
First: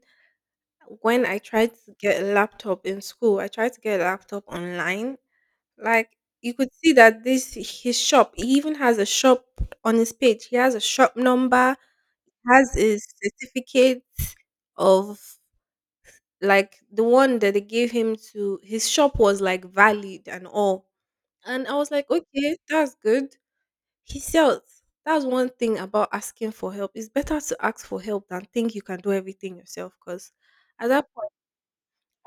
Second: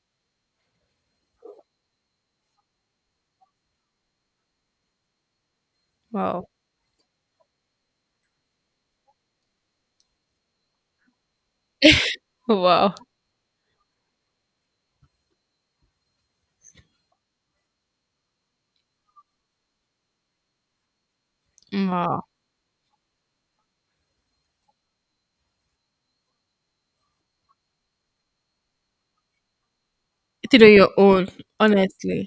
B: when I tried to get a laptop in school, I tried to get a laptop online. Like
A: Wow.
B: you could see that this his shop. He even has a shop on his page. He has a shop number, has
A: Wow.
B: his certificate of like the one that they gave him to his shop was like valid and all. And I was like,
A: Wow.
B: okay, that's good. He sells. That's one thing about asking for help. It's better to ask for help than think you can do everything yourself because
A: It on
B: at
A: your
B: that
A: own,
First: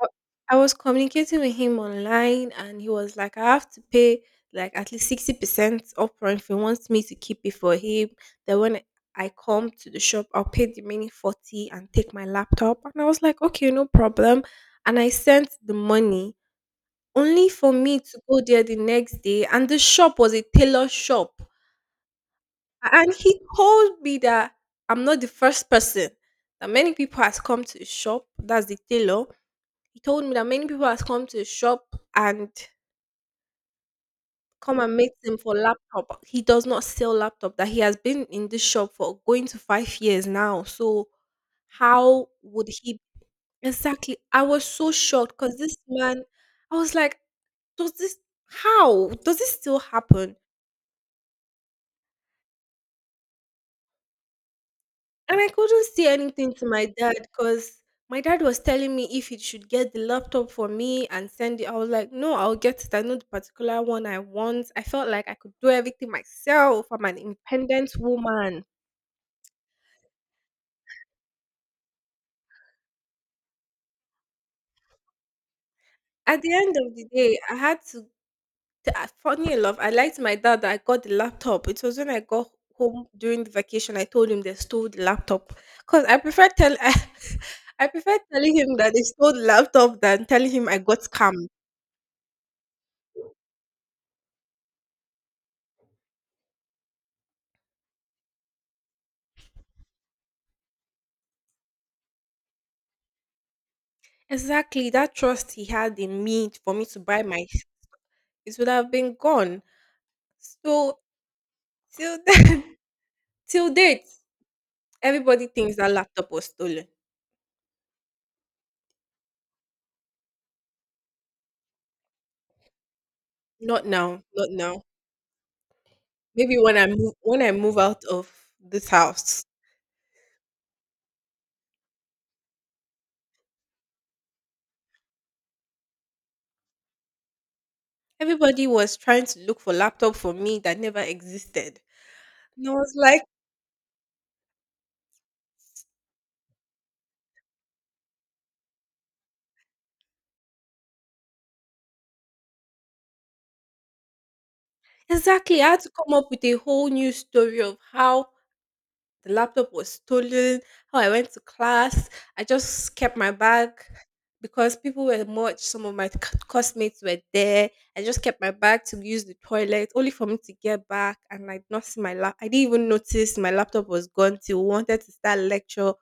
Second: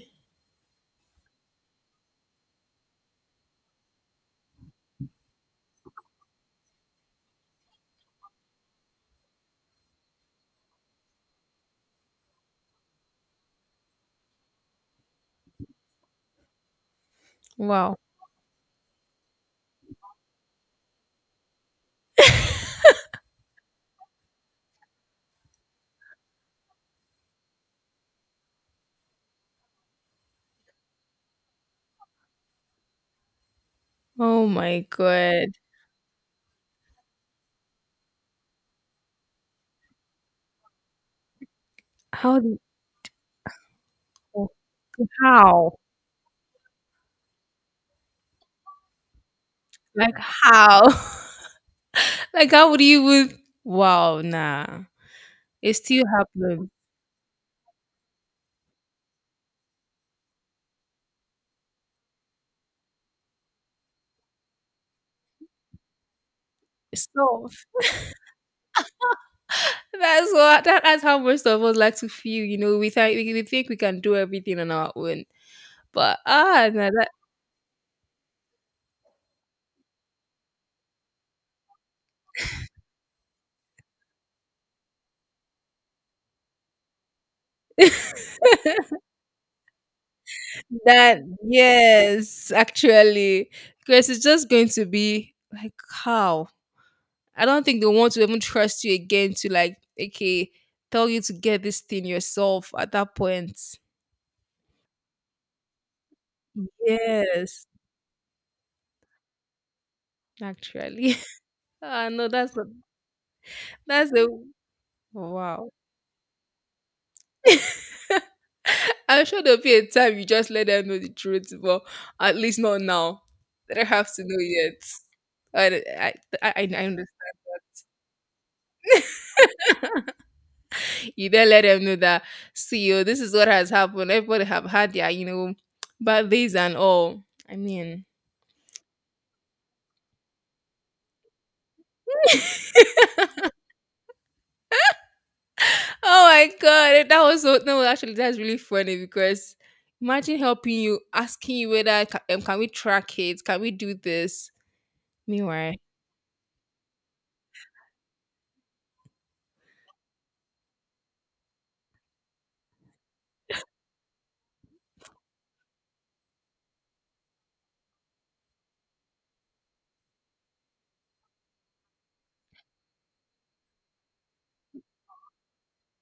B: I I was communicating with him online and he was like, I have to pay like at least sixty percent upfront if he wants me to keep it for him. Then when I come to the shop, I'll pay the remaining forty and take my laptop. And I was like, okay, no problem. And I sent the money only for
A: Wow.
B: me to go there the next day. And the shop was a tailor shop. And he told me that I'm not the first person. That many people has come to the shop. That's the tailor he told me that many people has come to his shop and
A: Oh my
B: come and meet him
A: God.
B: for laptop. He does not sell laptop. That he has been in this shop for going to five years now. So how
A: How? Do-
B: would he exactly? I was so shocked because this
A: How?
B: man, I was like, does this how does this still
A: Like,
B: happen?
A: how? Like, how would you even? Wow, nah.
B: And I
A: It
B: couldn't
A: still
B: say anything to
A: happens.
B: my dad because my dad was telling me if he should get the laptop for me and send it. I was like, no, I'll get it. I know the particular one I want. I felt like I could do everything myself. I'm an
A: So
B: independent woman.
A: that's what that, that's how most of us like to feel. You know, we think we, we think we can do everything on our own, but
B: At the
A: ah,
B: end
A: no,
B: of the
A: that
B: day, I had to. t- I- Funny enough, I lied to my dad that I got the laptop. It was when I got home during the vacation. I told him they stole the laptop because I prefer tell I, I prefer telling him that they stole the laptop than telling him I got
A: that
B: scammed.
A: yes, actually, because it's just going to be like how I don't think they want to even trust you again to like okay tell you to get this thing yourself at that point.
B: Exactly. That trust he had in me for me to buy my s-
A: Yes,
B: It would have been gone. So
A: actually, ah
B: till
A: no, that's a,
B: then, till date,
A: that's a
B: everybody
A: wow.
B: thinks that laptop was stolen.
A: I'm sure there'll be a time you just let them know the truth, but at least not now. They
B: Not
A: don't have to
B: now,
A: know
B: not
A: yet.
B: now.
A: I, I, I,
B: Maybe
A: I
B: when
A: I
B: I
A: understand.
B: move when I move out of this house.
A: You then let them know that, see, oh, this is what has happened. Everybody have had their, you know, bad days and all. I mean,
B: Everybody was trying to look for laptop for me that never existed. And I was like,
A: oh my god, eh, that was so no. Actually, that's really funny because imagine helping you, asking you whether ca- um, can we track it, can we do this.
B: exactly, I
A: Meanwhile,
B: had to come up with a whole new story of how the laptop was stolen, how I went to class. I just kept my bag because people were much, some of my c- classmates were there. I just kept my bag to use the toilet, only for me to get back. And I did not see my lap. I didn't even notice my laptop was gone till we wanted to start lecture,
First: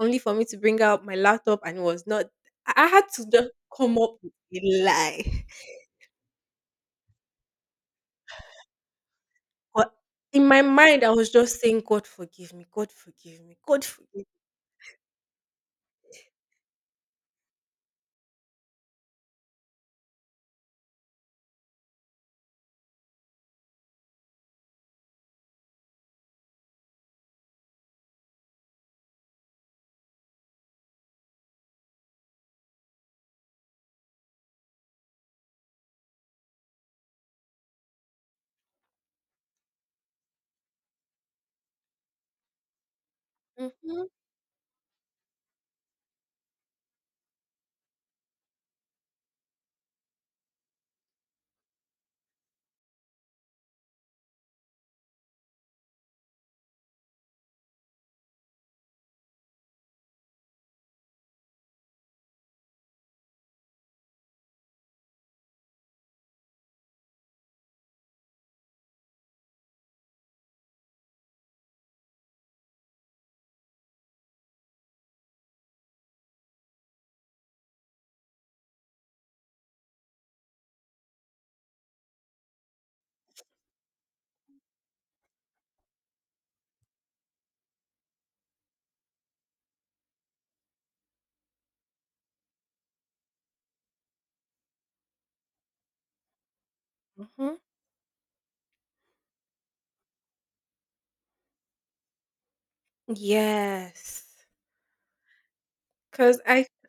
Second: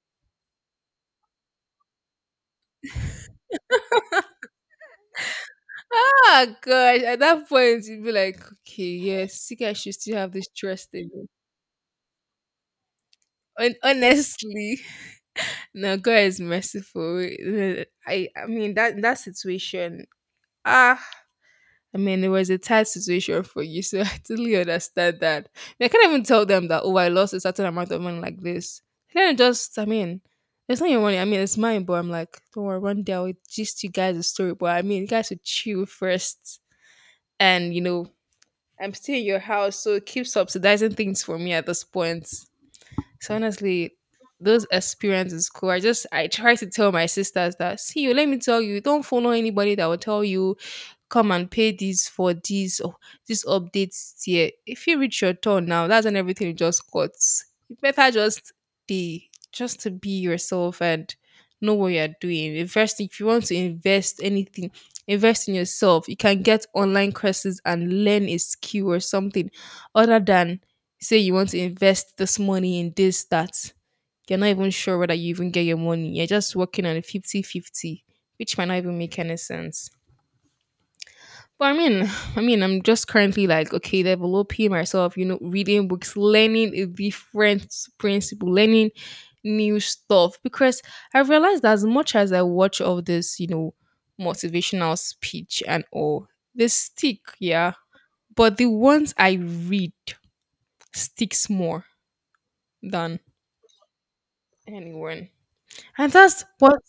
B: only for me to bring out my laptop and it was not. I I had to just come up with a lie.
A: ah, gosh. At that point, you'd be like, okay, yes, you guys should
B: But
A: still have
B: in
A: this
B: my
A: trust
B: mind,
A: in
B: I
A: me.
B: was just saying, God forgive me, God forgive me,
A: Hon-
B: God forgive me.
A: Honestly, no, God is merciful. Uh, I, I mean that that situation. Ah, I mean it was a tight situation for you, so I totally understand that. I can't even tell them that. Oh, I lost a certain amount of money like this. Then it just, I mean, it's not your money. I mean, it's mine. But I'm like, don't worry, one day I'll just you guys a story. But I mean, you guys should chill first, and you know, I'm still in your house, so keep subsidizing things for me at this point. So honestly,
B: Mm-hmm.
A: those experiences cool. I just I try to tell my sisters that see you, let me tell you, don't follow anybody that will tell you come and pay this for this or this updates here. If you reach your turn now, that's when everything just cuts. You better just be just to be yourself and know what you're doing. Invest if you want to invest anything, invest in yourself. You can get online courses and learn a skill or something other than say you want to invest this money in this that you're not even sure whether you even get your money. You're just working on a 50 fifty, which might not even make any sense. But I mean, I mean, I'm just currently like, okay, developing myself. You know, reading books, learning a different principle, learning new stuff. Because I realized as much as I watch all this, you know, motivational speech and all, they stick,
B: Mhm.
A: yeah. But the ones I read sticks more than
B: cause
A: anyone, and that's
B: I
A: what.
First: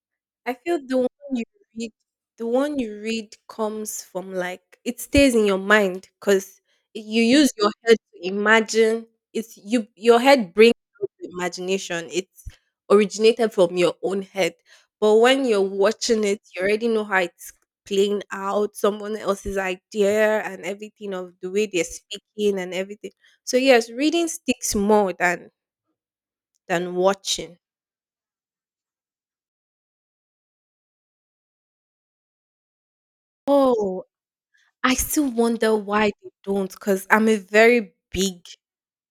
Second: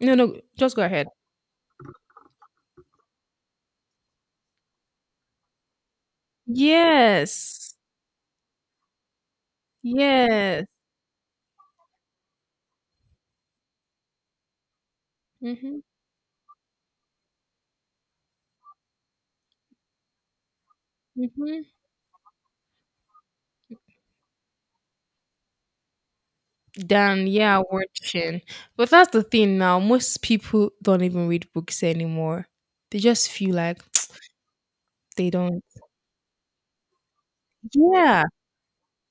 A: No, no,
B: I
A: just
B: feel
A: go
B: the
A: ahead.
B: one you read, the one you read comes from like it stays in your mind because you use your
A: Yes,
B: head to imagine. It's you. Your head
A: yes.
B: brings out the imagination. It's originated from your own head. But when you're
A: Mm-hmm.
B: watching it, you already know how it's playing out, someone else's idea, and everything of the way they're speaking and everything. So yes, reading sticks more than than
A: Than
B: watching.
A: yeah, watching. But that's the thing now. Most people don't even read books anymore. They just feel like
B: Oh, I
A: they
B: still
A: don't.
B: wonder why they do not because 'cause I'm a very
A: Yeah.
B: big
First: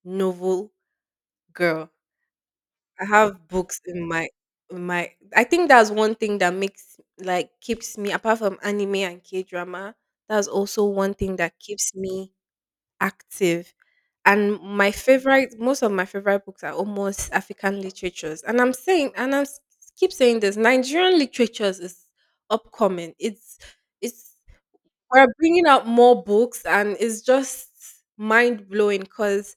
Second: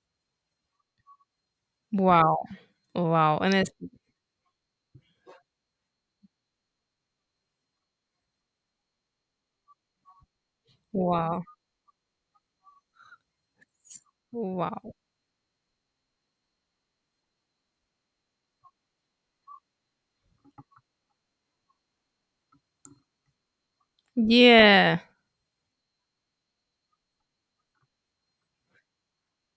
B: novel girl.
A: Wow.
B: I
A: Wow.
B: have
A: And it's
B: books in my in my I think that's one thing that makes like keeps me apart from anime and K-drama, that's also one thing
A: wow.
B: that keeps me active. And my
A: Wow.
B: favorite most of my favorite books are almost African literatures. And I'm saying and I'm s- keep saying this, Nigerian literatures is upcoming. It's it's
A: Yeah.
B: we're bringing out more books, and it's just mind blowing because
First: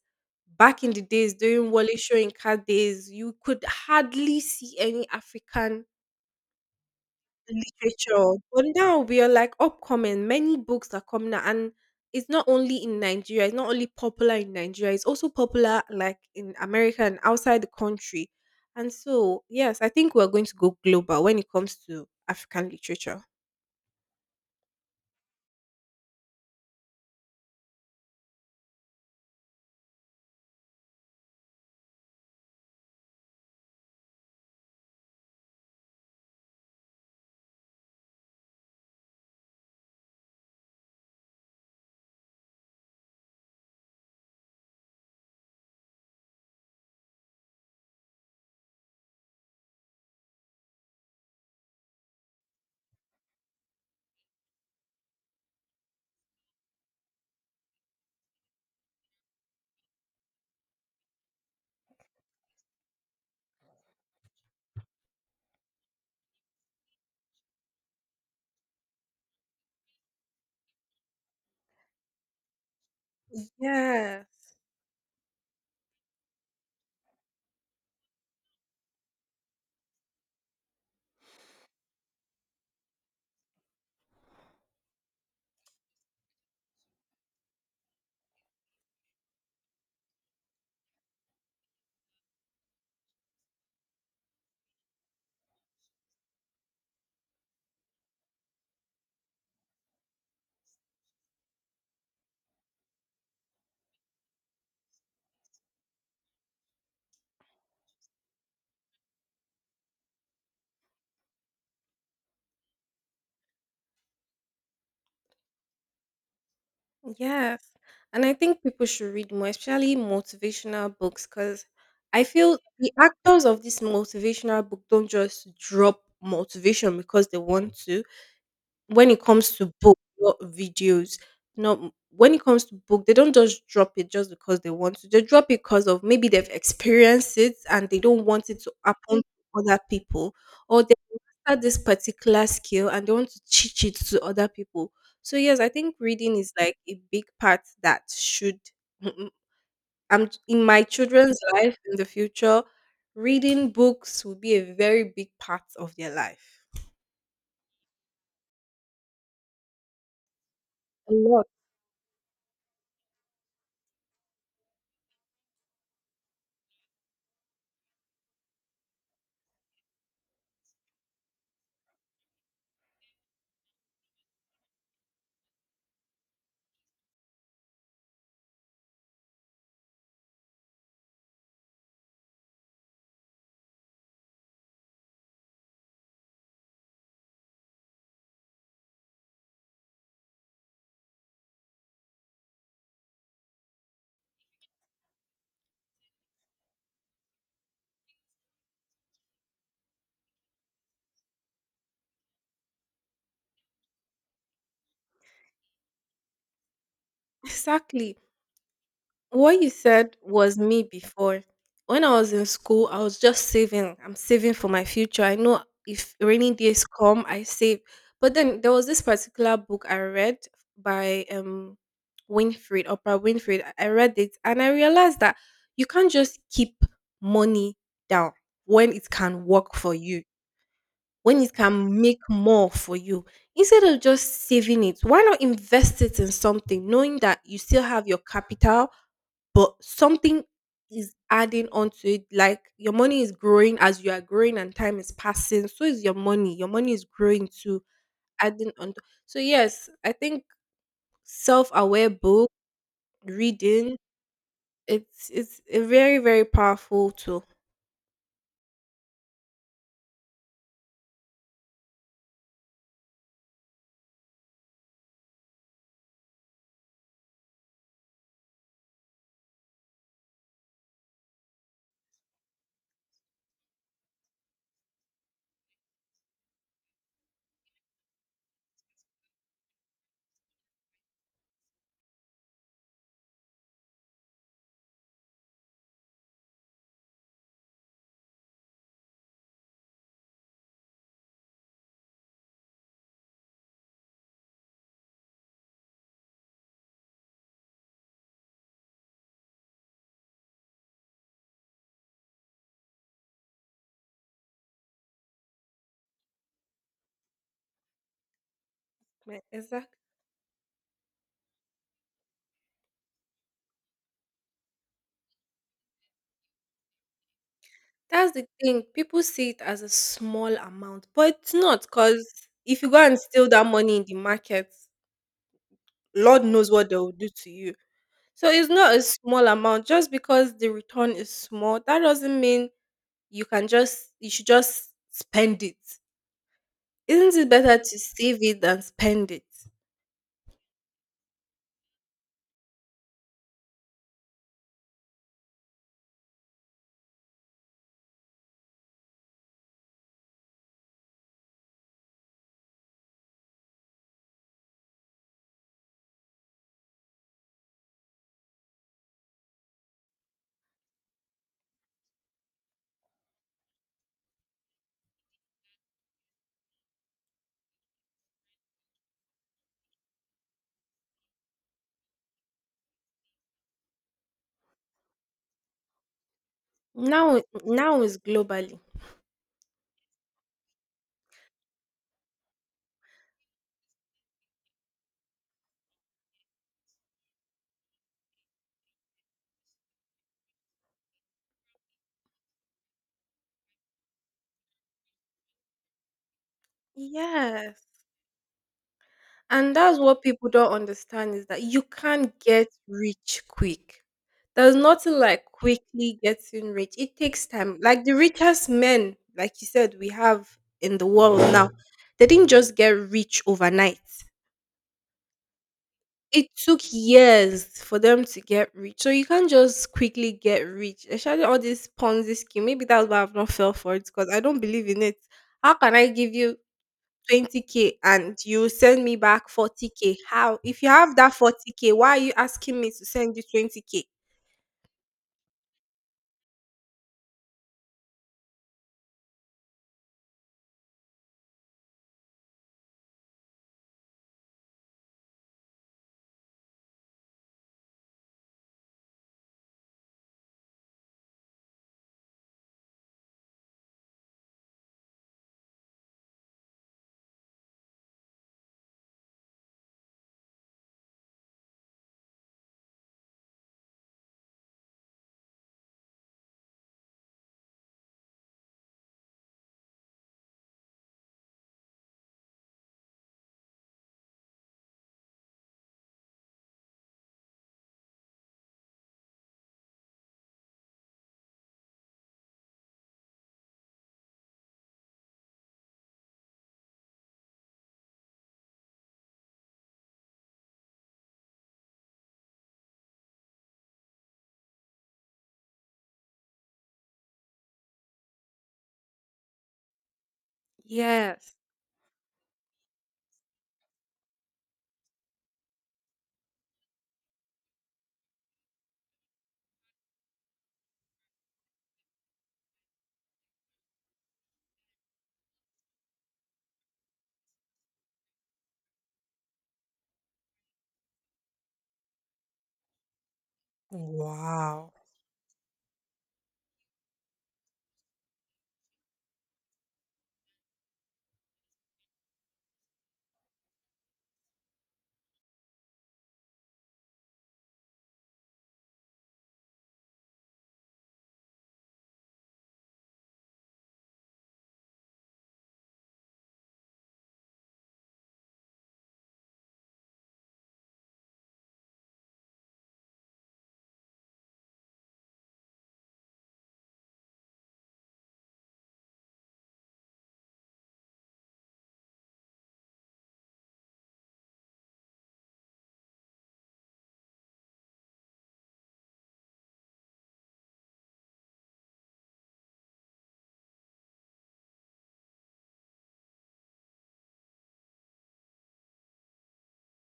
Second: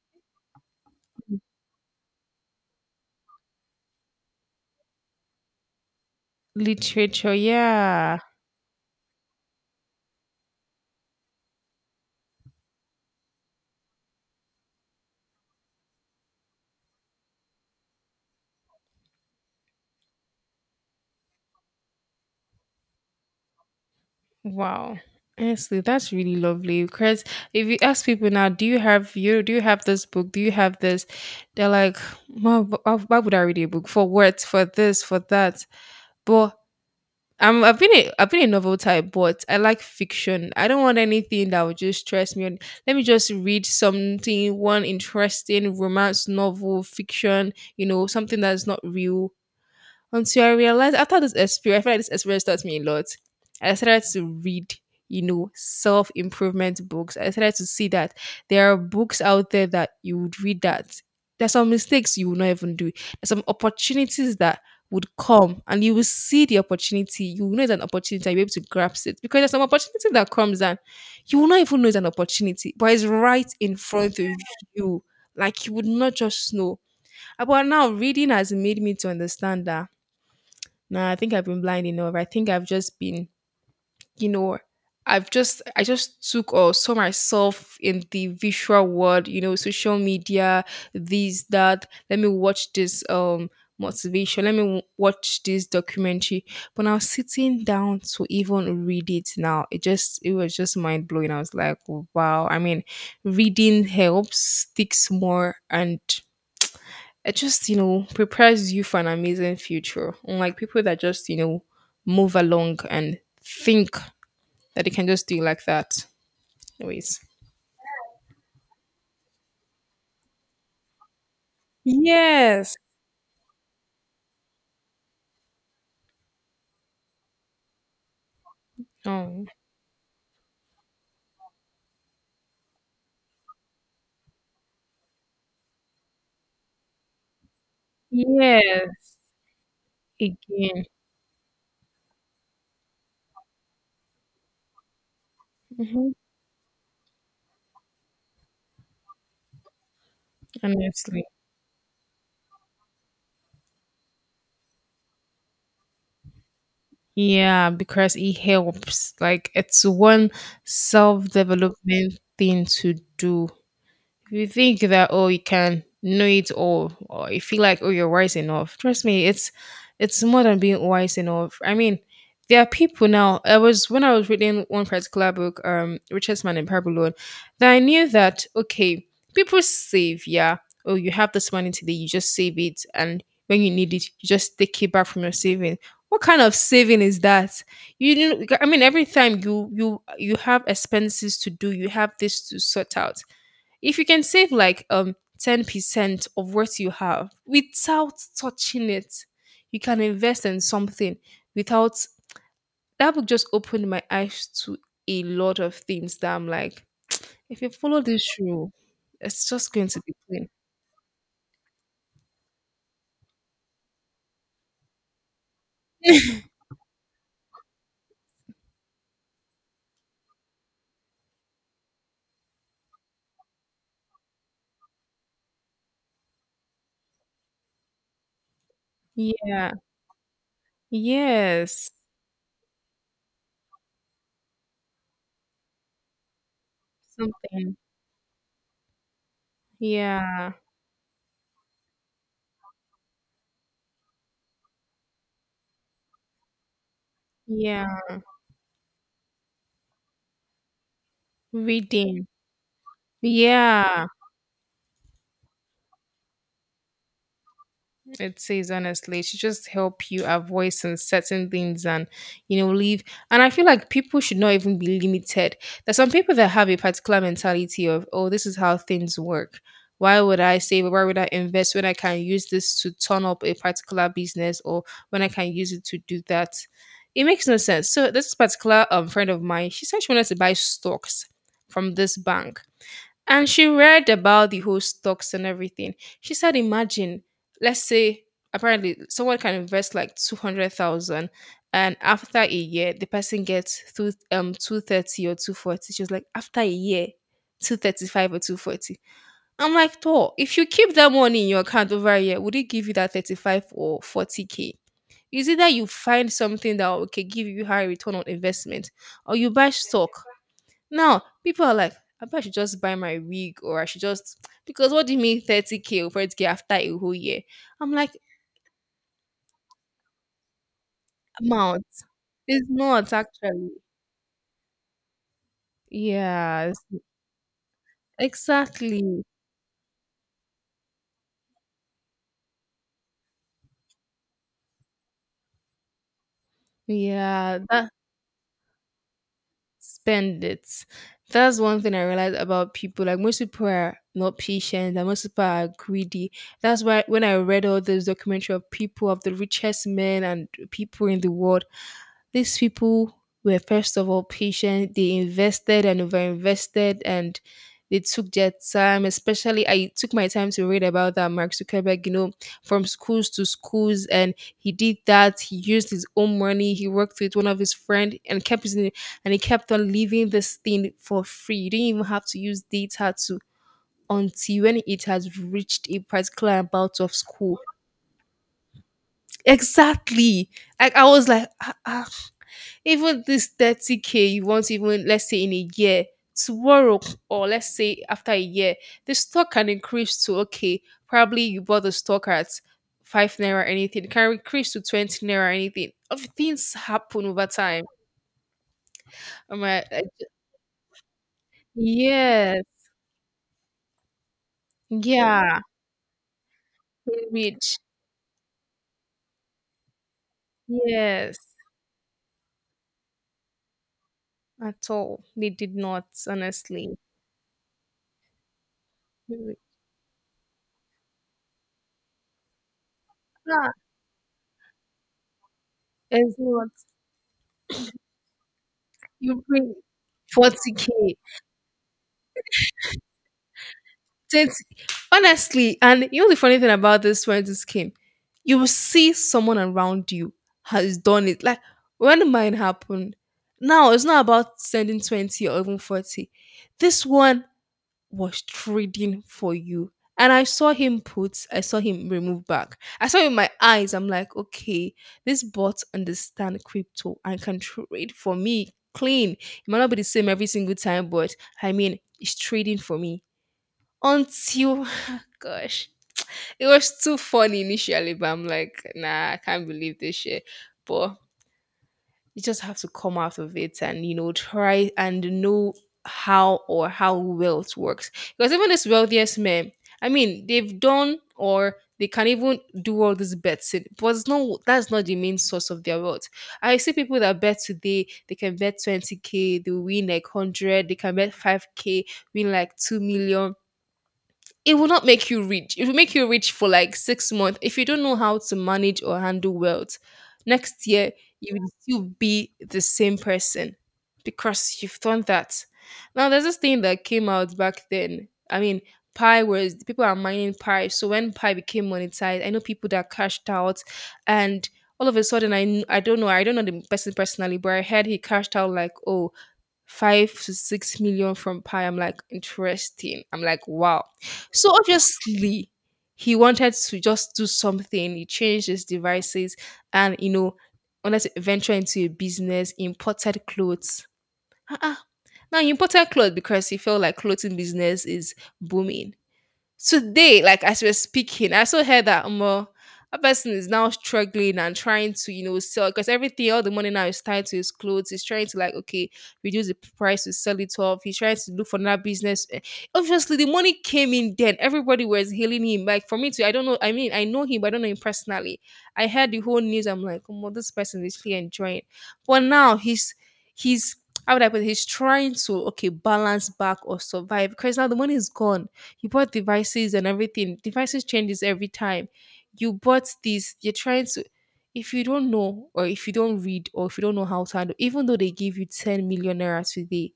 B: back in the days during Wally Shoyinka days, you could hardly see any African
A: Literature. Yeah.
B: literature. But now we are like upcoming. Many books are coming out, and it's not only in Nigeria. It's not only popular in Nigeria. It's also popular like in America and outside the country. And so, yes, I think we're going to go global when it comes to African literature.
A: Wow. Honestly, that's really lovely. Because if you ask people now, do you have you do you have this book? Do you have this? They're like, "Mom, wh- why would I read a book for what? For this? For that?" But I'm, I've been a, I've been a novel type, but I like fiction. I don't want anything that would just stress me. Let me just read something, one interesting romance novel, fiction, you know, something that's not real, until I realized after this experience, I feel like this experience taught me a lot. I started to read, you know, self improvement books. I started to see that there are books out there that you would read that there's some mistakes you will not even do. There's some opportunities that would come and you will see the opportunity. You will know it's an opportunity and you'll be able to grasp it, because there's some opportunity that comes and you will not even know it's an opportunity, but it's right in front
B: Yeah.
A: of you. Like you would not just know. Uh, But now reading has made me to understand that, nah, I think I've been blind enough. I think I've just been, you know, I've just I just took or saw myself in the visual world, you know, social media, this, that. Let me watch this um motivation. Let me w- watch this documentary. But now sitting down to even read it now, it just it was just mind blowing. I was like, wow. I mean, reading helps, sticks more, and it just, you know, prepares you for an amazing future, unlike people that just, you know, move along and think that they can just do it like that anyways.
B: Yes. And I think people should read more, especially motivational books, because I feel
A: Yes.
B: the actors of this motivational book don't just drop motivation because they want to. When it
A: Oh,
B: comes to book, not videos, no. When it comes to book, they don't just drop it just because they want to. They drop it because of maybe they've experienced it and they don't want it to
A: yes,
B: happen to other people, or
A: again.
B: they master this particular skill and they want to teach it to other people. So yes, I think
A: Hmm.
B: reading is like a big part that should. I'm in my
A: Honestly,
B: children's life in the future. Reading books will be a very big part of their life.
A: yeah, because it helps, like it's one
B: A lot.
A: self-development thing to do. If you think that, oh, you can know it all, or you feel like, oh, you're wise enough, trust me, it's it's more than being wise enough. I mean, there are people now. I was When I was reading one particular book, um, Richest Man in Babylon, that I knew that, okay, people save, yeah. Oh, you have this money today, you just save it, and when you need it, you just take it back from your saving. What kind of saving is that? You know, I mean, every time you you you have expenses to do, you have this to sort out, if you can save like um ten percent of what you have without touching it, you can invest in something, without. That book just opened my eyes to a lot of things that I'm like, if you follow
B: Exactly.
A: this rule, it's
B: What you
A: just going to be
B: said
A: clean.
B: was me before. When I was in school, I was just saving. I'm saving for my future. I know if rainy days come, I save. But then there was this particular book I read by um Winfred, Oprah Winfrey. I I read it and I realized that you can't just keep money down when it can
A: Yeah.
B: work for you, when it
A: Yes.
B: can make more for you. Instead of just saving it, why not invest it in something, knowing that you
A: Something.
B: still have your capital but something
A: Yeah.
B: is adding on to it. Like your money is growing as you are growing and time is passing. So is your money. Your money is growing too,
A: Yeah.
B: adding on. To, so yes, I think self-aware
A: Reading.
B: book reading,
A: Yeah.
B: it's it's a very very powerful tool.
A: It says, honestly, it should just help you avoid some certain things and, you know, leave. And I feel like people should not even be limited. There's some people that have a particular mentality of, oh, this is how things work. Why would I save? Why would I invest when I can use this to turn up a particular business, or when I can use it to do that? It makes no sense. So this particular um, friend of mine, she said she wanted to buy stocks from this bank, and she read about the whole stocks and everything. She said, imagine, let's say apparently someone can invest like two hundred thousand, and after a year, the person gets two, um two thirty or two forty. She was like, after a year, two thirty-five or two forty. I'm like, "Toh, if you keep that money in your account over a year, would it give you that thirty-five or forty k? Is either you find something that will, okay, give you high return on investment, or you buy
B: Exactly.
A: stock." Now, people are like, I bet I should just buy my wig, or I should just because what do you mean thirty k or forty k after a whole year? I'm like,
B: That's the thing. People see it as a small amount, but it's not
A: amount.
B: because
A: It's
B: if you go
A: not
B: and steal that
A: actually.
B: money in the market, Lord knows
A: Yes,
B: what they'll do to you. So it's not a
A: exactly.
B: small amount. Just because the return is small, that doesn't mean you can just you should just spend it. Isn't it
A: Yeah,
B: better
A: that
B: to save it than spend it?
A: spend it. That's one thing I realized about people. Like most people are not patient and most people are greedy. That's why when I read all this documentary of people, of the richest men and people in the world, these people were, first of all, patient. They invested and overinvested, and they took their time. Especially I took my time to read about that Mark Zuckerberg, you know, from schools to schools, and he did that. He used his own money. He worked with one of his friend and kept using, and he kept on leaving this thing for free. You didn't even have to use data to, until when it has reached a particular amount of
B: Now
A: school.
B: now is globally.
A: Exactly. Like I was like, ah, ah, even this thirty k you want to, even let's say in a year, tomorrow, or let's say after a year, the stock can increase to, okay, probably you bought the stock at five naira anything, it can increase to twenty naira anything. Of things happen over time.
B: Yes.
A: Am
B: And
A: I
B: that's
A: like,
B: what people don't understand is that you can't
A: yes.
B: get rich quick. There's nothing like
A: Yeah.
B: quickly getting rich. It takes
A: Rich.
B: time. Like the richest men, like you said, we have in the
A: Yes.
B: world now, they didn't just get rich overnight.
A: At all. They did not,
B: It took
A: honestly.
B: years for them to get rich. So you can't just quickly get rich. Especially all this Ponzi scheme. Maybe that's why I've not
A: Yeah,
B: fell for it because I don't believe in it. How can I give
A: it's
B: you
A: not.
B: twenty k and you send me
A: You
B: back
A: bring
B: forty k. How? If you
A: forty k.
B: have that forty k, why are you asking me to send you twenty k?
A: It's, honestly, and you know the funny thing about this, when this came, you will see someone around you has done it. Like when mine happened, now it's not about sending twenty or even forty. This one was trading for you. And I saw him put, I saw him remove back. I saw it with my eyes, I'm like, okay, this bot understand crypto and can trade for me clean. It might not be the same every single time, but I mean, it's trading for me. Until gosh, it was too funny initially, but I'm like, nah, I can't believe this shit. But you just have to come out of it and, you know, try and know how, or how well it works. Because even this wealthiest men, I mean, they've done, or they can even do all this betting, but it's not that's not the main source of their wealth. I see people that bet today, they can bet twenty k, they win like one hundred, they can bet five k, win like two million, it will not make you rich. It will make you rich for like six months. If you don't know how to manage or handle wealth, next year you
B: Yes.
A: will still be the same person, because you've done that. Now there's this thing that came out back then. I mean, Pi was people are mining Pi. So when Pi became monetized, I know people that cashed out, and all of a sudden, I kn- I don't know, I don't know the person personally, but I heard he cashed out like, oh, five to six million from Pi. I'm like, interesting. I'm like, wow. So
B: Wow.
A: obviously, he wanted to just do something. He changed his devices and, you know, wanted to venture into a business, imported clothes. Uh-uh. Now, he imported clothes because he felt like clothing business is booming today. Like as we we're speaking, I also heard that um, uh, a person is now struggling and trying to, you know, sell because everything, all the money now is tied to his clothes. He's trying to, like, okay, reduce the price to sell it off. He's trying to look for another business. Eh, obviously, the money came in then. Everybody was hailing him. Like for me too, I don't know. I mean, I know him, but I don't know him personally. I heard the whole news. I'm like, oh, well, this person is really enjoying. But now he's he's how would I put it? He's trying to, okay, balance back or survive, because now the money is gone, you bought devices and everything. Devices changes every time. You bought this, you're trying to, if you don't know, or if you don't read, or if you don't know how to handle, even though they give you ten million naira today,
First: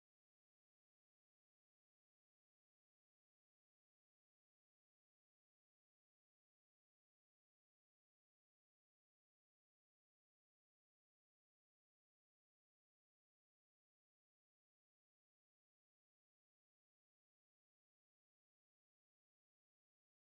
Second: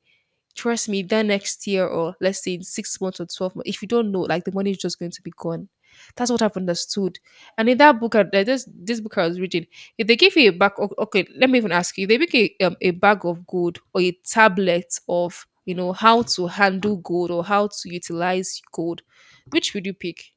A: trust me, then next year, or let's say in six months or twelve months, if you don't know, like the money is just going to be gone. That's what I've understood. And in that book, I- uh, this, this book I was reading, if they give you a bag, o- okay, let me even ask you, if they make a, um, a bag of gold or a tablet of, you know, how to handle gold or how to utilize gold, which would you pick?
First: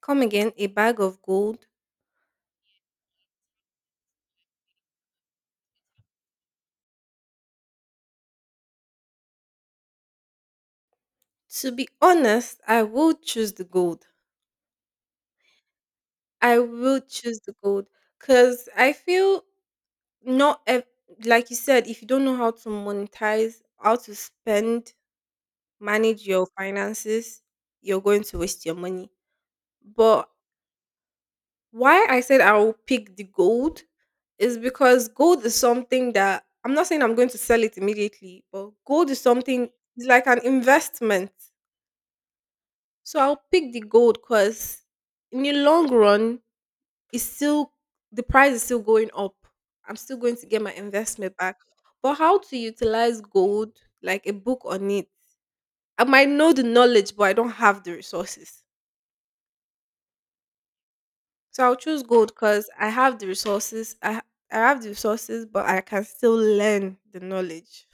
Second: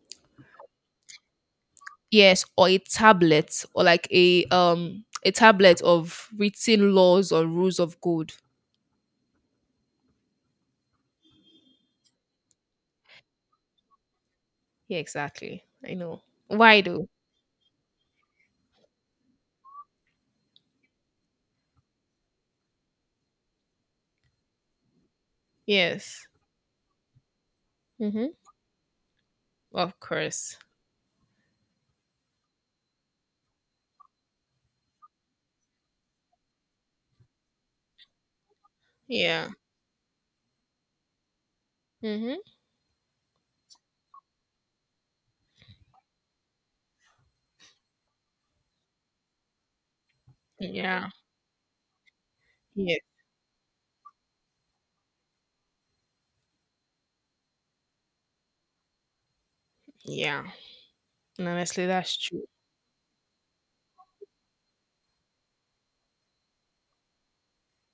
B: Come again, a bag of gold.
A: Yes, or a tablet, or like a um a tablet of written laws or rules of gold.
B: To be honest, I will choose the gold.
A: Yeah, exactly, I know
B: I
A: why
B: will
A: though.
B: choose the gold because I feel not ev- like you said, if you don't know how to monetize, how to spend,
A: Yes.
B: manage your finances, you're going
A: Mhm.
B: to waste your money.
A: Of
B: But
A: course.
B: why I said I'll pick the gold is because gold is something that I'm not saying I'm going to sell it immediately, but gold is
A: Yeah.
B: something it's like an investment.
A: Mhm.
B: So I'll pick the gold because in the long run, it's still the price is still going up. I'm still going to get my
A: Yeah.
B: investment back. But how to
A: Yeah.
B: utilize gold like a book on it? I might know the knowledge, but I don't have the resources.
A: Yeah. And
B: So I'll
A: honestly,
B: choose
A: that's
B: gold
A: true.
B: because I have the resources. I ha- I have the resources, but I can still learn the knowledge.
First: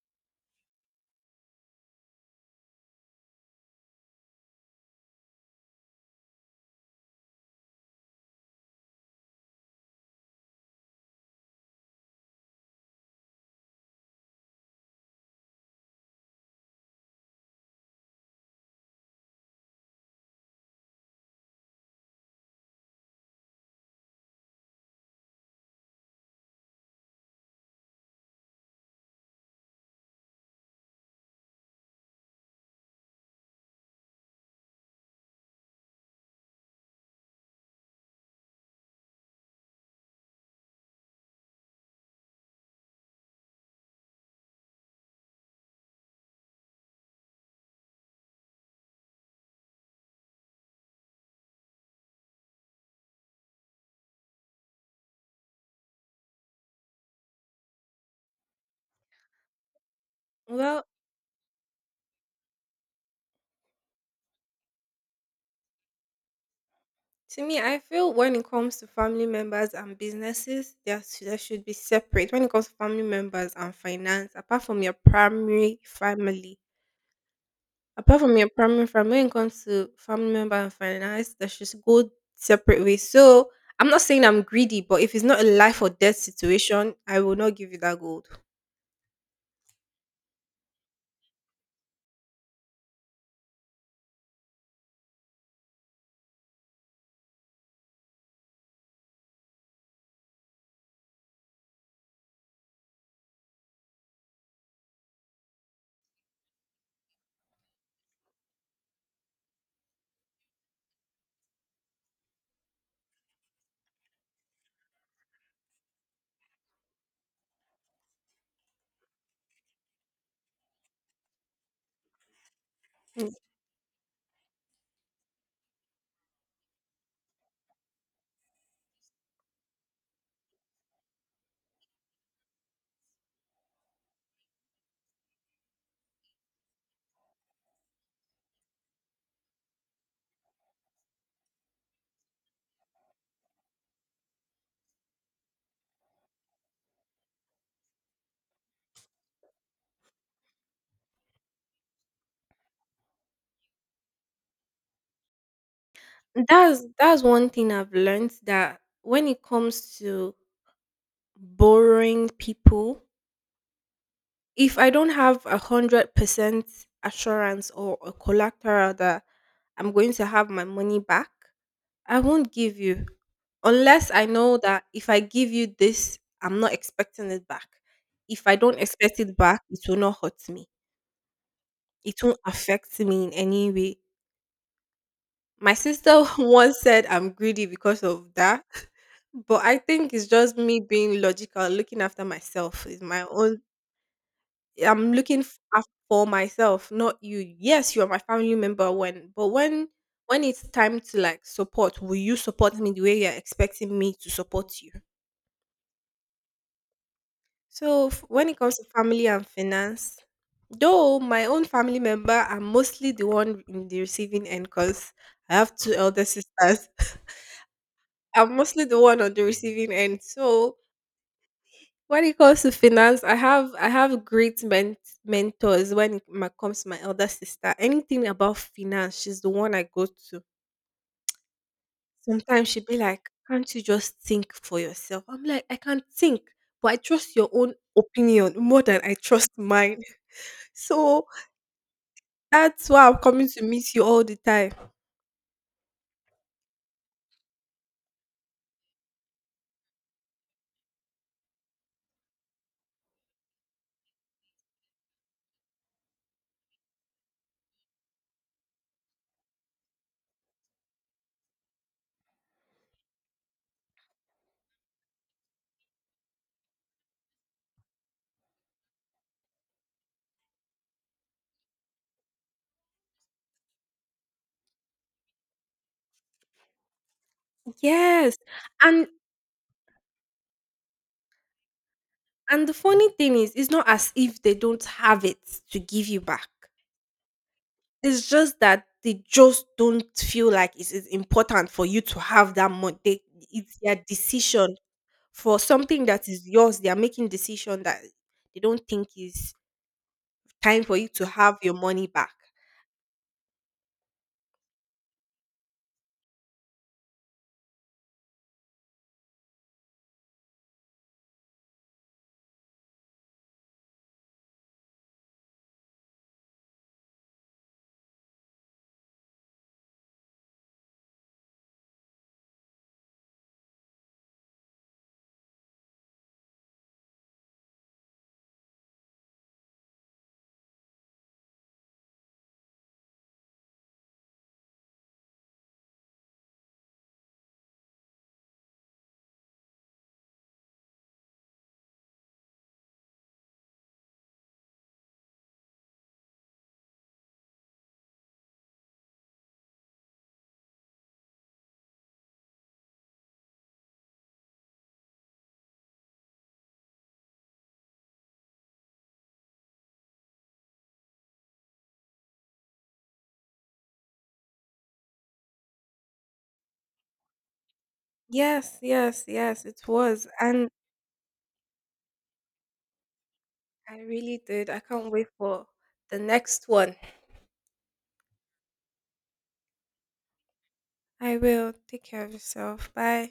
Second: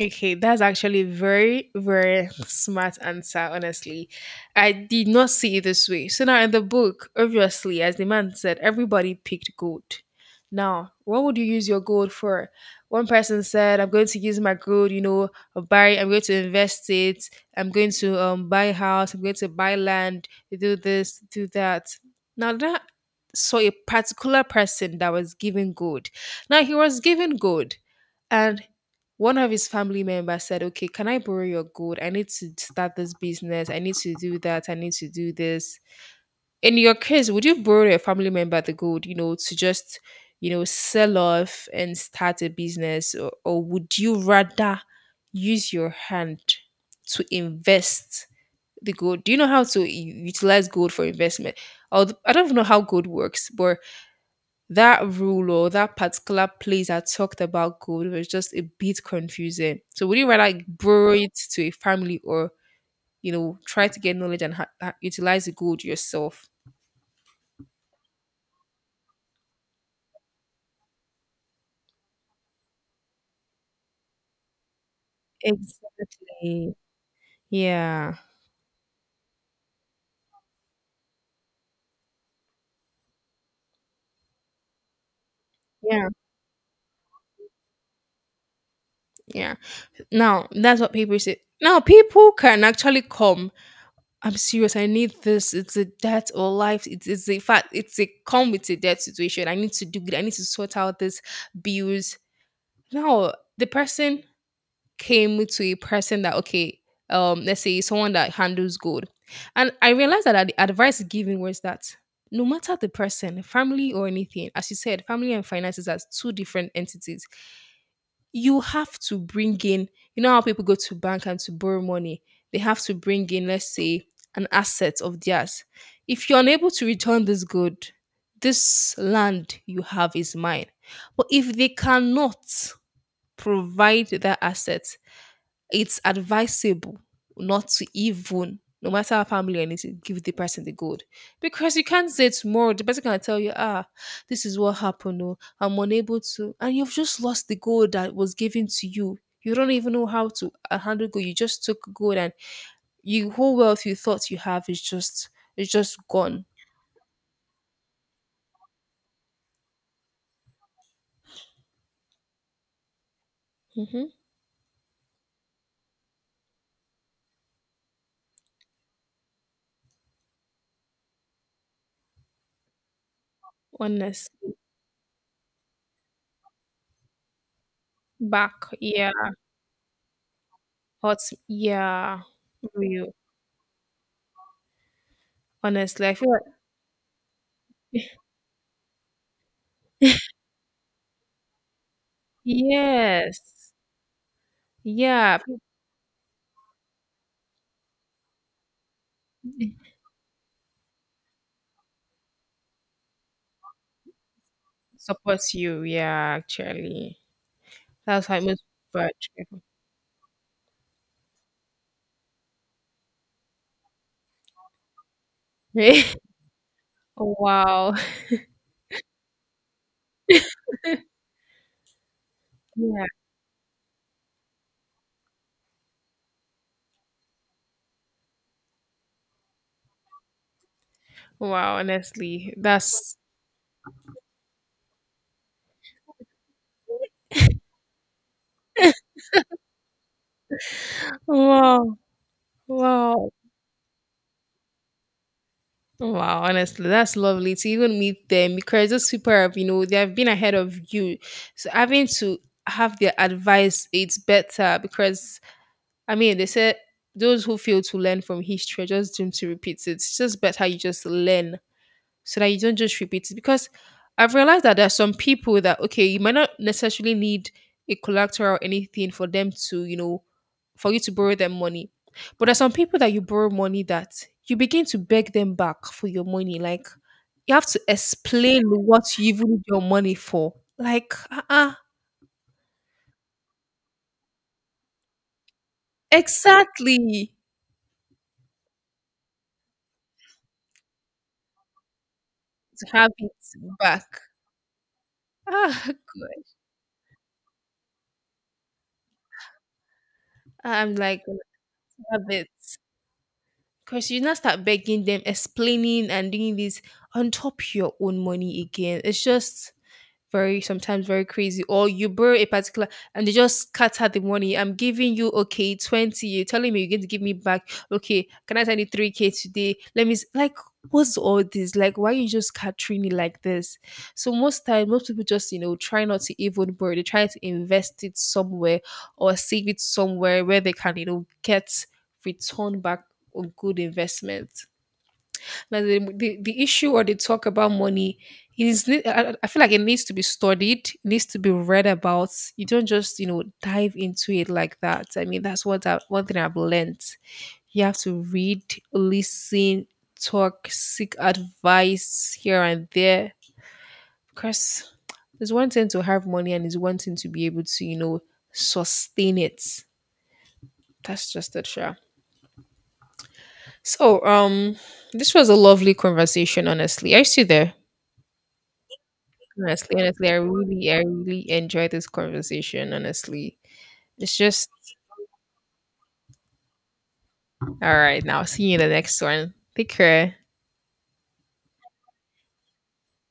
A: Okay, that's actually very, very smart answer, honestly. I did not see it this way. So now in the book, obviously, as the man said, everybody picked gold. Now, what would you use your gold for? One person said, I'm going to use my gold, you know, buy, I'm going to invest it, I'm going to um buy a house, I'm going to buy land, do this, do that. Now that saw a particular person that was given gold. Now he was given gold. And one of his family members said, okay, can I borrow your gold? I need to start this business. I need to do that. I need to do this. In your case, would you borrow your family member the gold, you know, to just, you know, sell off and start a business? Or, or would you rather use your hand to invest the gold? Do you know how to u- utilize gold for investment? Although, I don't know how gold works, but that rule or that particular place that talked about gold was just a bit confusing. So would you rather
B: Well,
A: borrow it to a family, or you know, try to get knowledge and ha- ha- utilize the gold yourself?
B: to me, I feel when it comes to family members and businesses, they are s- they should be separate. When it comes to family members and finance, apart from your primary family,
A: Exactly. Yeah.
B: Apart from your primary fam when it comes to family member and finance, they should go separate ways. So I'm not saying I'm greedy, but if it's not a life or
A: Yeah.
B: death situation, I will not give you that gold.
A: Yeah. Now that's what people say. Now people can actually come, I'm serious. I need this. It's a death or life. It's, it's a fact. It's a come with a debt situation. I need to do good. I need to sort out this bills. No, the person came to a person that, okay, um, let's say someone that handles gold, and I realized that the advice given was that no matter the person, family or anything, as you said, family and finances are two different entities. You have to bring in, you know how people go to bank and to borrow money? They have to bring
B: Mm.
A: in, let's say, an asset of theirs. If you're unable to return this good, this land you have is mine. But if they cannot provide that asset, it's advisable not to even, no matter how family or anything, give the person the gold. Because you can't say tomorrow, the person can tell you, ah, this is what happened, oh, I'm unable to. And you've just lost the gold that was given to you. You don't even know how to uh, handle gold. You just took gold, and you whole wealth you thought you have is just is just gone.
B: That's that's one thing I've learned that when it comes to borrowing people,
A: Hmm.
B: if I don't have a hundred percent assurance or a collateral that I'm going to have my money back, I won't give you unless I
A: Honest.
B: know that if I give you this, I'm not expecting it back. If I
A: Back,
B: don't
A: yeah,
B: expect it back, it will not hurt me.
A: hot, yeah.
B: It won't affect
A: Real.
B: me in any way. My
A: Honestly, I
B: sister
A: feel like.
B: once said I'm greedy because of that, but I think it's just me being logical, looking after myself. Is my own.
A: Yes.
B: I'm
A: Yeah.
B: looking f- af- for myself, not you. Yes, you are my family member when, but when when it's time to like support, will you support me the way you're expecting me to support you?
A: Supports you, yeah, actually.
B: So, f-
A: That's how
B: when it
A: most
B: comes to
A: people are
B: family and finance, though my own family member, I'm mostly the one in the receiving end because I have two
A: treated.
B: elder sisters.
A: wow.
B: I'm mostly the one on the receiving end. So, when it comes to
A: Yeah.
B: finance, I have I have great ment- mentors when it ma- comes to my elder sister. Anything about finance, she's the one I go to.
A: Wow, honestly.
B: Sometimes she'd be
A: That's.
B: like, "Can't you just think for yourself?" I'm like, "I can't think, but I trust your own opinion more than I trust mine." So
A: wow.
B: that's why I'm
A: Wow.
B: coming to miss you all the time.
A: Wow, honestly, that's lovely to even meet them because those people have, you know, they have been ahead of you. So having to have their advice, it's better because I mean they said those who fail to learn from history are just doomed to repeat it. It's just better you just learn so that you don't just repeat it. Because I've realized that there are some people that, okay, you might not necessarily need a collateral or anything for them to, you know, for you to borrow them money. But there's some people that you borrow money that you begin to beg them back for your money. Like, you have to
B: Yes.
A: explain
B: And
A: what you even need your money for. Like, uh-uh,
B: and the funny thing is it's not as if they don't have it to give you back.
A: exactly,
B: It's just that they just don't feel like it is important for you to have that
A: to
B: money.
A: have
B: They,
A: it
B: it's their
A: back.
B: decision for
A: Ah,
B: something that
A: God.
B: is yours. They are making decision that they don't think is time
A: I'm
B: for you
A: like,
B: to have your money
A: have
B: back.
A: it. Because you now start begging them, explaining, and doing this on top your own money again. It's just very sometimes very crazy, or you borrow a particular and they just scatter the money I'm giving you. Okay, twenty, you're telling me you're going to give me back, okay, can I send you three k today, let me s- like, what's all this, like why you just scattering me like this? So most time most people just, you know, try not to even borrow, they try to invest it somewhere or save it somewhere where they can, you know, get return back on good investment. Like the, the, the issue or the talk about money is ne- I, I I feel like it needs to be studied, needs to be read about. You don't just, you know, dive into it like that. I mean, that's what I, one thing I've learned. You have to read, listen, talk, seek advice here and there. Because it's one thing to have money and it's one thing to be able to, you know, sustain it. That's just it, sure. So, um, this was a lovely conversation, honestly. Are you still there?
B: Yes, yes, yes, it
A: Honestly,
B: was.
A: honestly, I
B: And
A: really, I really enjoyed this conversation. Honestly,
B: I
A: it's
B: really
A: just
B: did. I can't wait for the next one.
A: all right. Now, see you in the next one. Take care.
B: I will. Take care of yourself. Bye.